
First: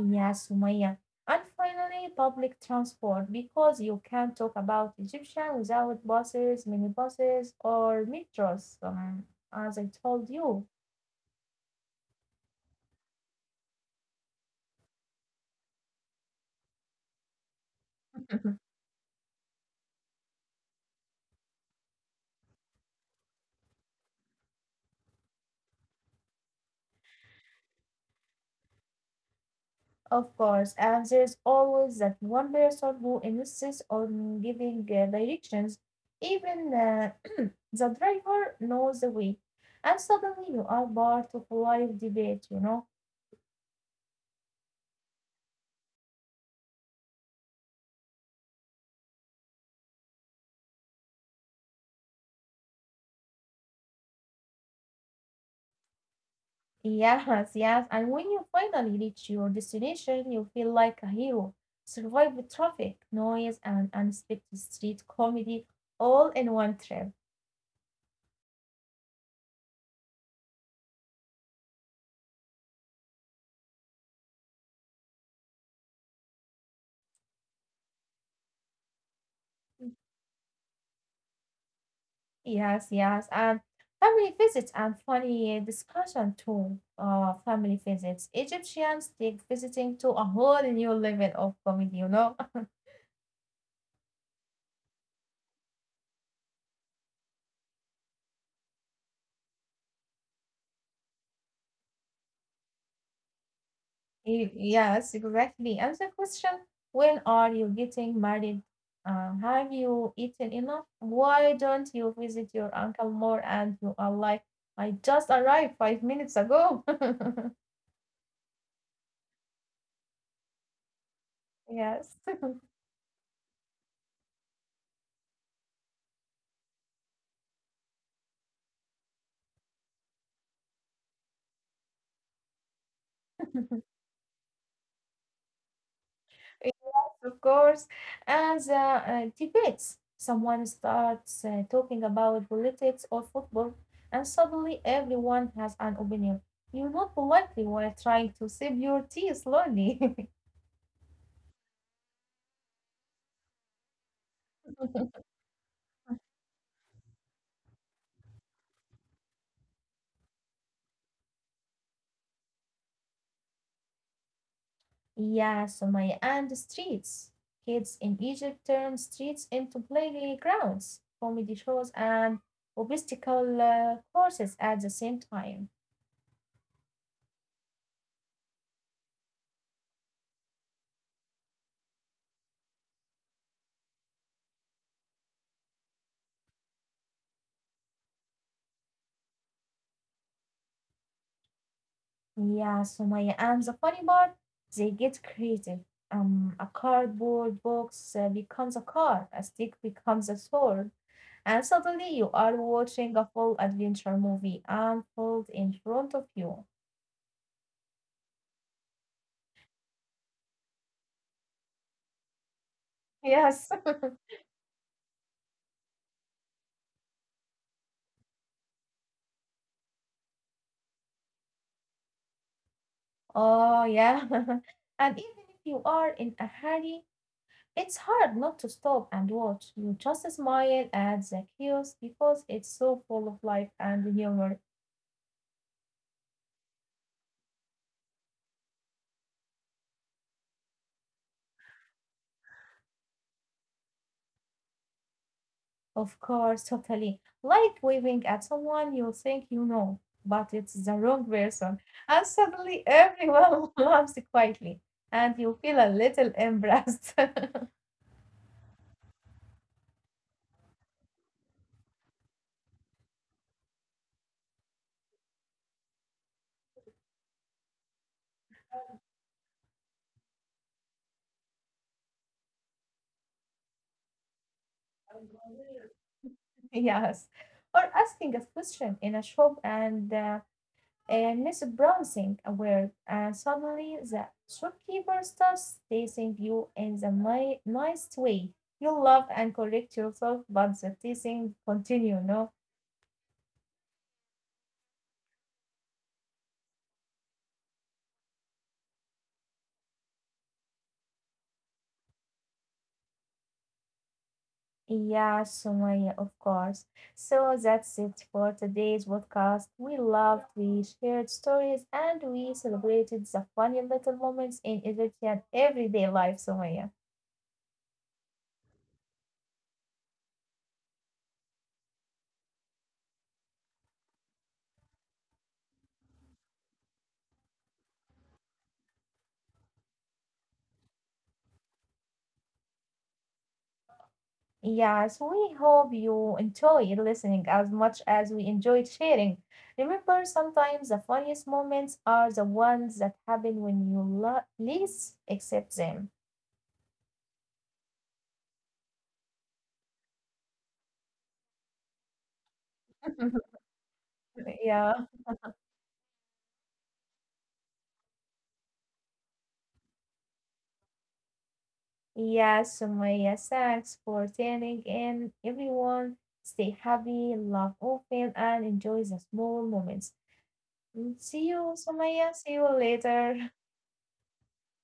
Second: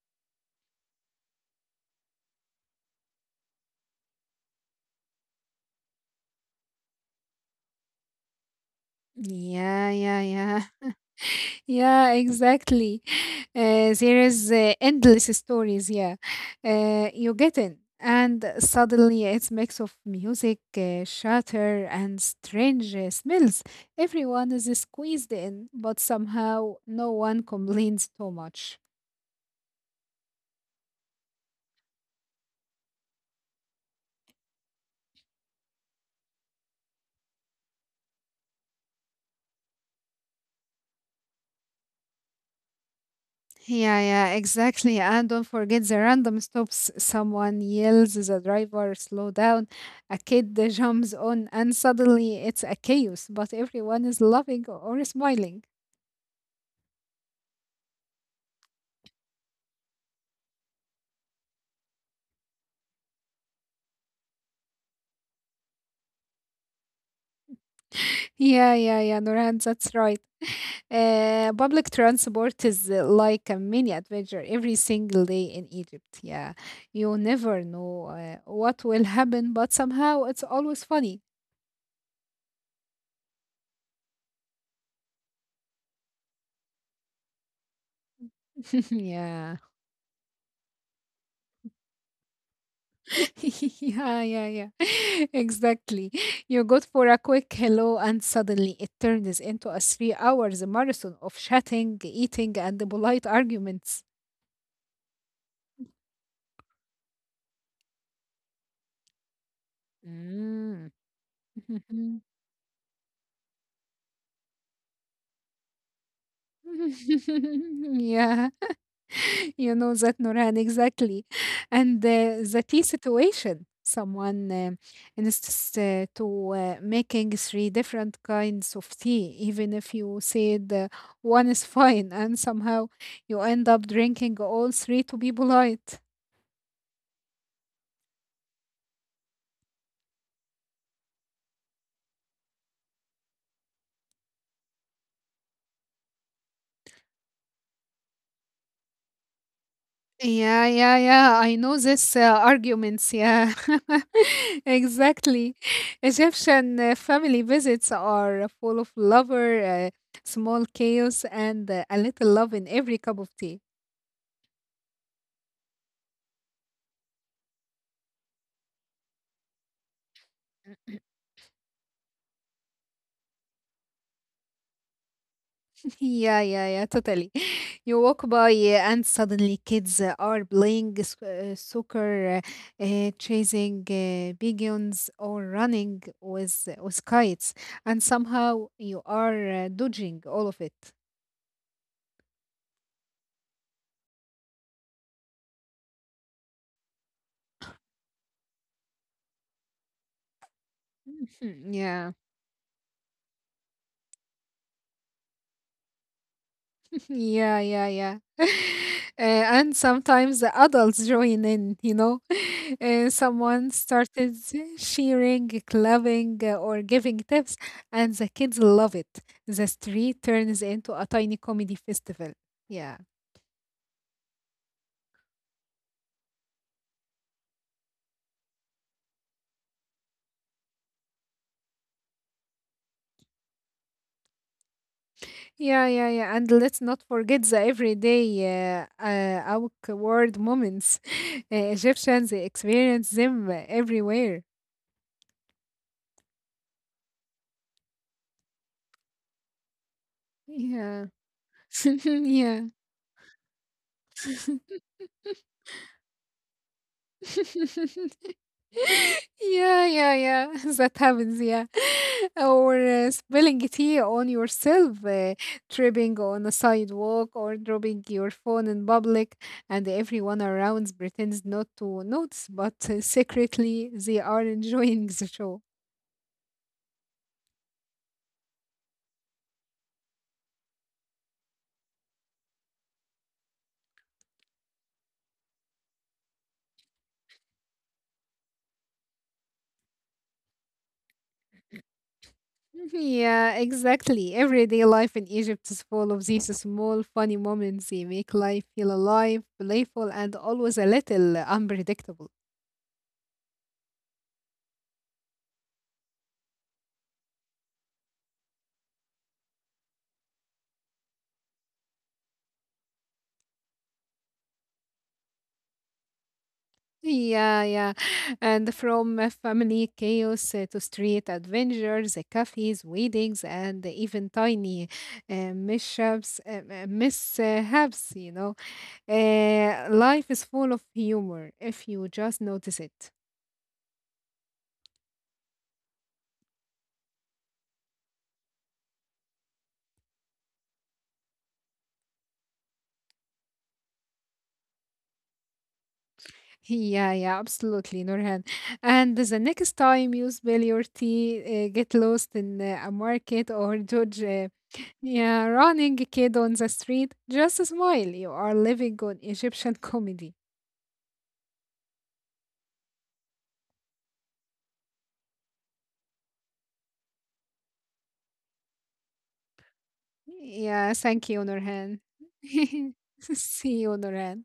Yes, Sumaya. And finally, public transport, because you can't talk about Egyptian without buses, minibuses, or metros, um, as I Yeah, yeah, told you. yeah. Yeah, exactly. *laughs* Uh, there is uh, endless stories. Yeah, uh, you get in, and *laughs* suddenly it's mix of music, uh, shatter, and strange uh, smells. Everyone is squeezed in, but somehow no one complains too much. Of course, and there's always that one person who insists on giving uh, directions, even uh, *clears throat* the driver knows the way. And suddenly you are part of live debate, you know? Yeah, yeah, exactly. And don't forget the random stops. Someone yells, the driver slow down, a kid uh, jumps on, and suddenly it's a chaos. But everyone is laughing or smiling. Yes, yes. And when you finally reach your destination, you feel like a hero. Survive the traffic, noise, and unexpected street comedy all in one trip. Yeah, yeah, yeah, Nurhan, that's right. Uh, public transport is uh, like a mini adventure every single day in Egypt. Yeah, you never know uh, what will happen, but somehow it's always funny. Yes, yes, and family visits and funny discussion too. Uh, family visits. *laughs* Egyptians take Yeah, visiting to a whole new level of comedy, you know? *laughs* *laughs* yeah, yeah, yeah, *laughs* exactly. You go for a quick hello, and suddenly it turns into a three hours marathon of chatting, eating, and polite arguments. Y- Yes, exactly. And the question, when are you getting married? Uh, have you eaten enough? Mm. Why don't you *laughs* visit your uncle more? And you are like, I just arrived five minutes ago. *laughs* *laughs* Yeah, *laughs* you know that, Nurhan, exactly, Yes. and uh, the tea situation. Someone uh, insists uh, to uh, making three different kinds of tea, even if you said uh, one is fine, and somehow you end up *laughs* drinking all three to be polite. Of course. And the uh, debates. Someone starts uh, talking about politics or football, and suddenly everyone has an opinion. You nod politely while trying to sip your tea slowly. *laughs* Yeah, yeah, yeah. I know this uh, arguments. Yeah, *laughs* exactly. Egyptian uh, family visits are full of lover, uh, small chaos, and uh, a little love in every cup of tea. Yeah, Sumaya, and the streets. Kids in Egypt turn streets into playgrounds, comedy shows, and obstacle uh, courses at the same time. *laughs* Yeah, yeah, yeah. Totally. You walk by uh, and suddenly kids uh, are playing s- uh, soccer, uh, uh, chasing uh, pigeons, or running with with kites, and somehow you are uh, dodging all of it. Yeah, so Sumaya. And the funny part, they get creative. Um, a cardboard box uh, becomes a car, a stick becomes a sword, and *laughs* suddenly you Yeah. are watching a full adventure movie unfold in front of you. Yeah, yeah, yeah. *laughs* Uh, and sometimes the adults join in, you know. *laughs* Uh, Yes. Someone started cheering, clapping, uh, or giving tips, and the kids love it. The street turns into a tiny comedy festival. Yeah, Oh, yeah. *laughs* And even if you are in a hurry, it's hard not to stop and watch. You just smile at the chaos because it's so full of life and humor. yeah, yeah, yeah. And let's not forget the everyday uh, uh, awkward moments. *laughs* Uh, Egyptians experience them everywhere. Of course, totally. Like waving at someone you think you know, but it's the wrong Yeah, person. *laughs* And suddenly yeah. everyone *laughs* laughs quietly, and you feel a little embarrassed. *laughs* *laughs* Yeah, yeah, yeah. *laughs* That happens, yeah. *laughs* Or uh, spilling tea on yourself, uh, tripping on a sidewalk, or dropping your phone in public, and everyone around pretends not to notice, but uh, secretly they are enjoying the show. Yes. Or asking a question in a shop and uh, and mispronouncing a word, and suddenly the shopkeeper starts teasing you in the ni- nice way. You laugh and correct yourself, but the teasing continue, no? *laughs* Yeah, exactly. Everyday life in Egypt is full of these small, funny moments. They make life feel alive, playful, and always a little unpredictable. Yeah, Sumaya, of course. So that's it for today's podcast. We loved, we shared stories, and we celebrated the funny little moments in Egyptian everyday life, Sumaya. Yeah, yeah. And from a family chaos uh, to street adventures, uh, cafes, weddings, and even tiny uh, mishaps, uh, uh, mishaps, you know. Uh, life is full of humor if you just notice it. *laughs* Yes, we hope you enjoyed listening as much as we enjoyed sharing. Remember, sometimes the funniest moments are the ones that happen when you lo- least accept them. Yeah, yeah, absolutely, Nurhan. And the next time you spill your tea, uh, get lost in uh, a *laughs* market, or judge uh, Yeah. yeah, running a kid on the street, just smile. You are living on Egyptian comedy. Yes, Sumaya, thanks for tuning in, everyone. Stay happy, love, often, and enjoy the small moments. Mm, Yeah, see thank you, you, Sumaya. Nurhan. See you *laughs* later. See you, Nurhan.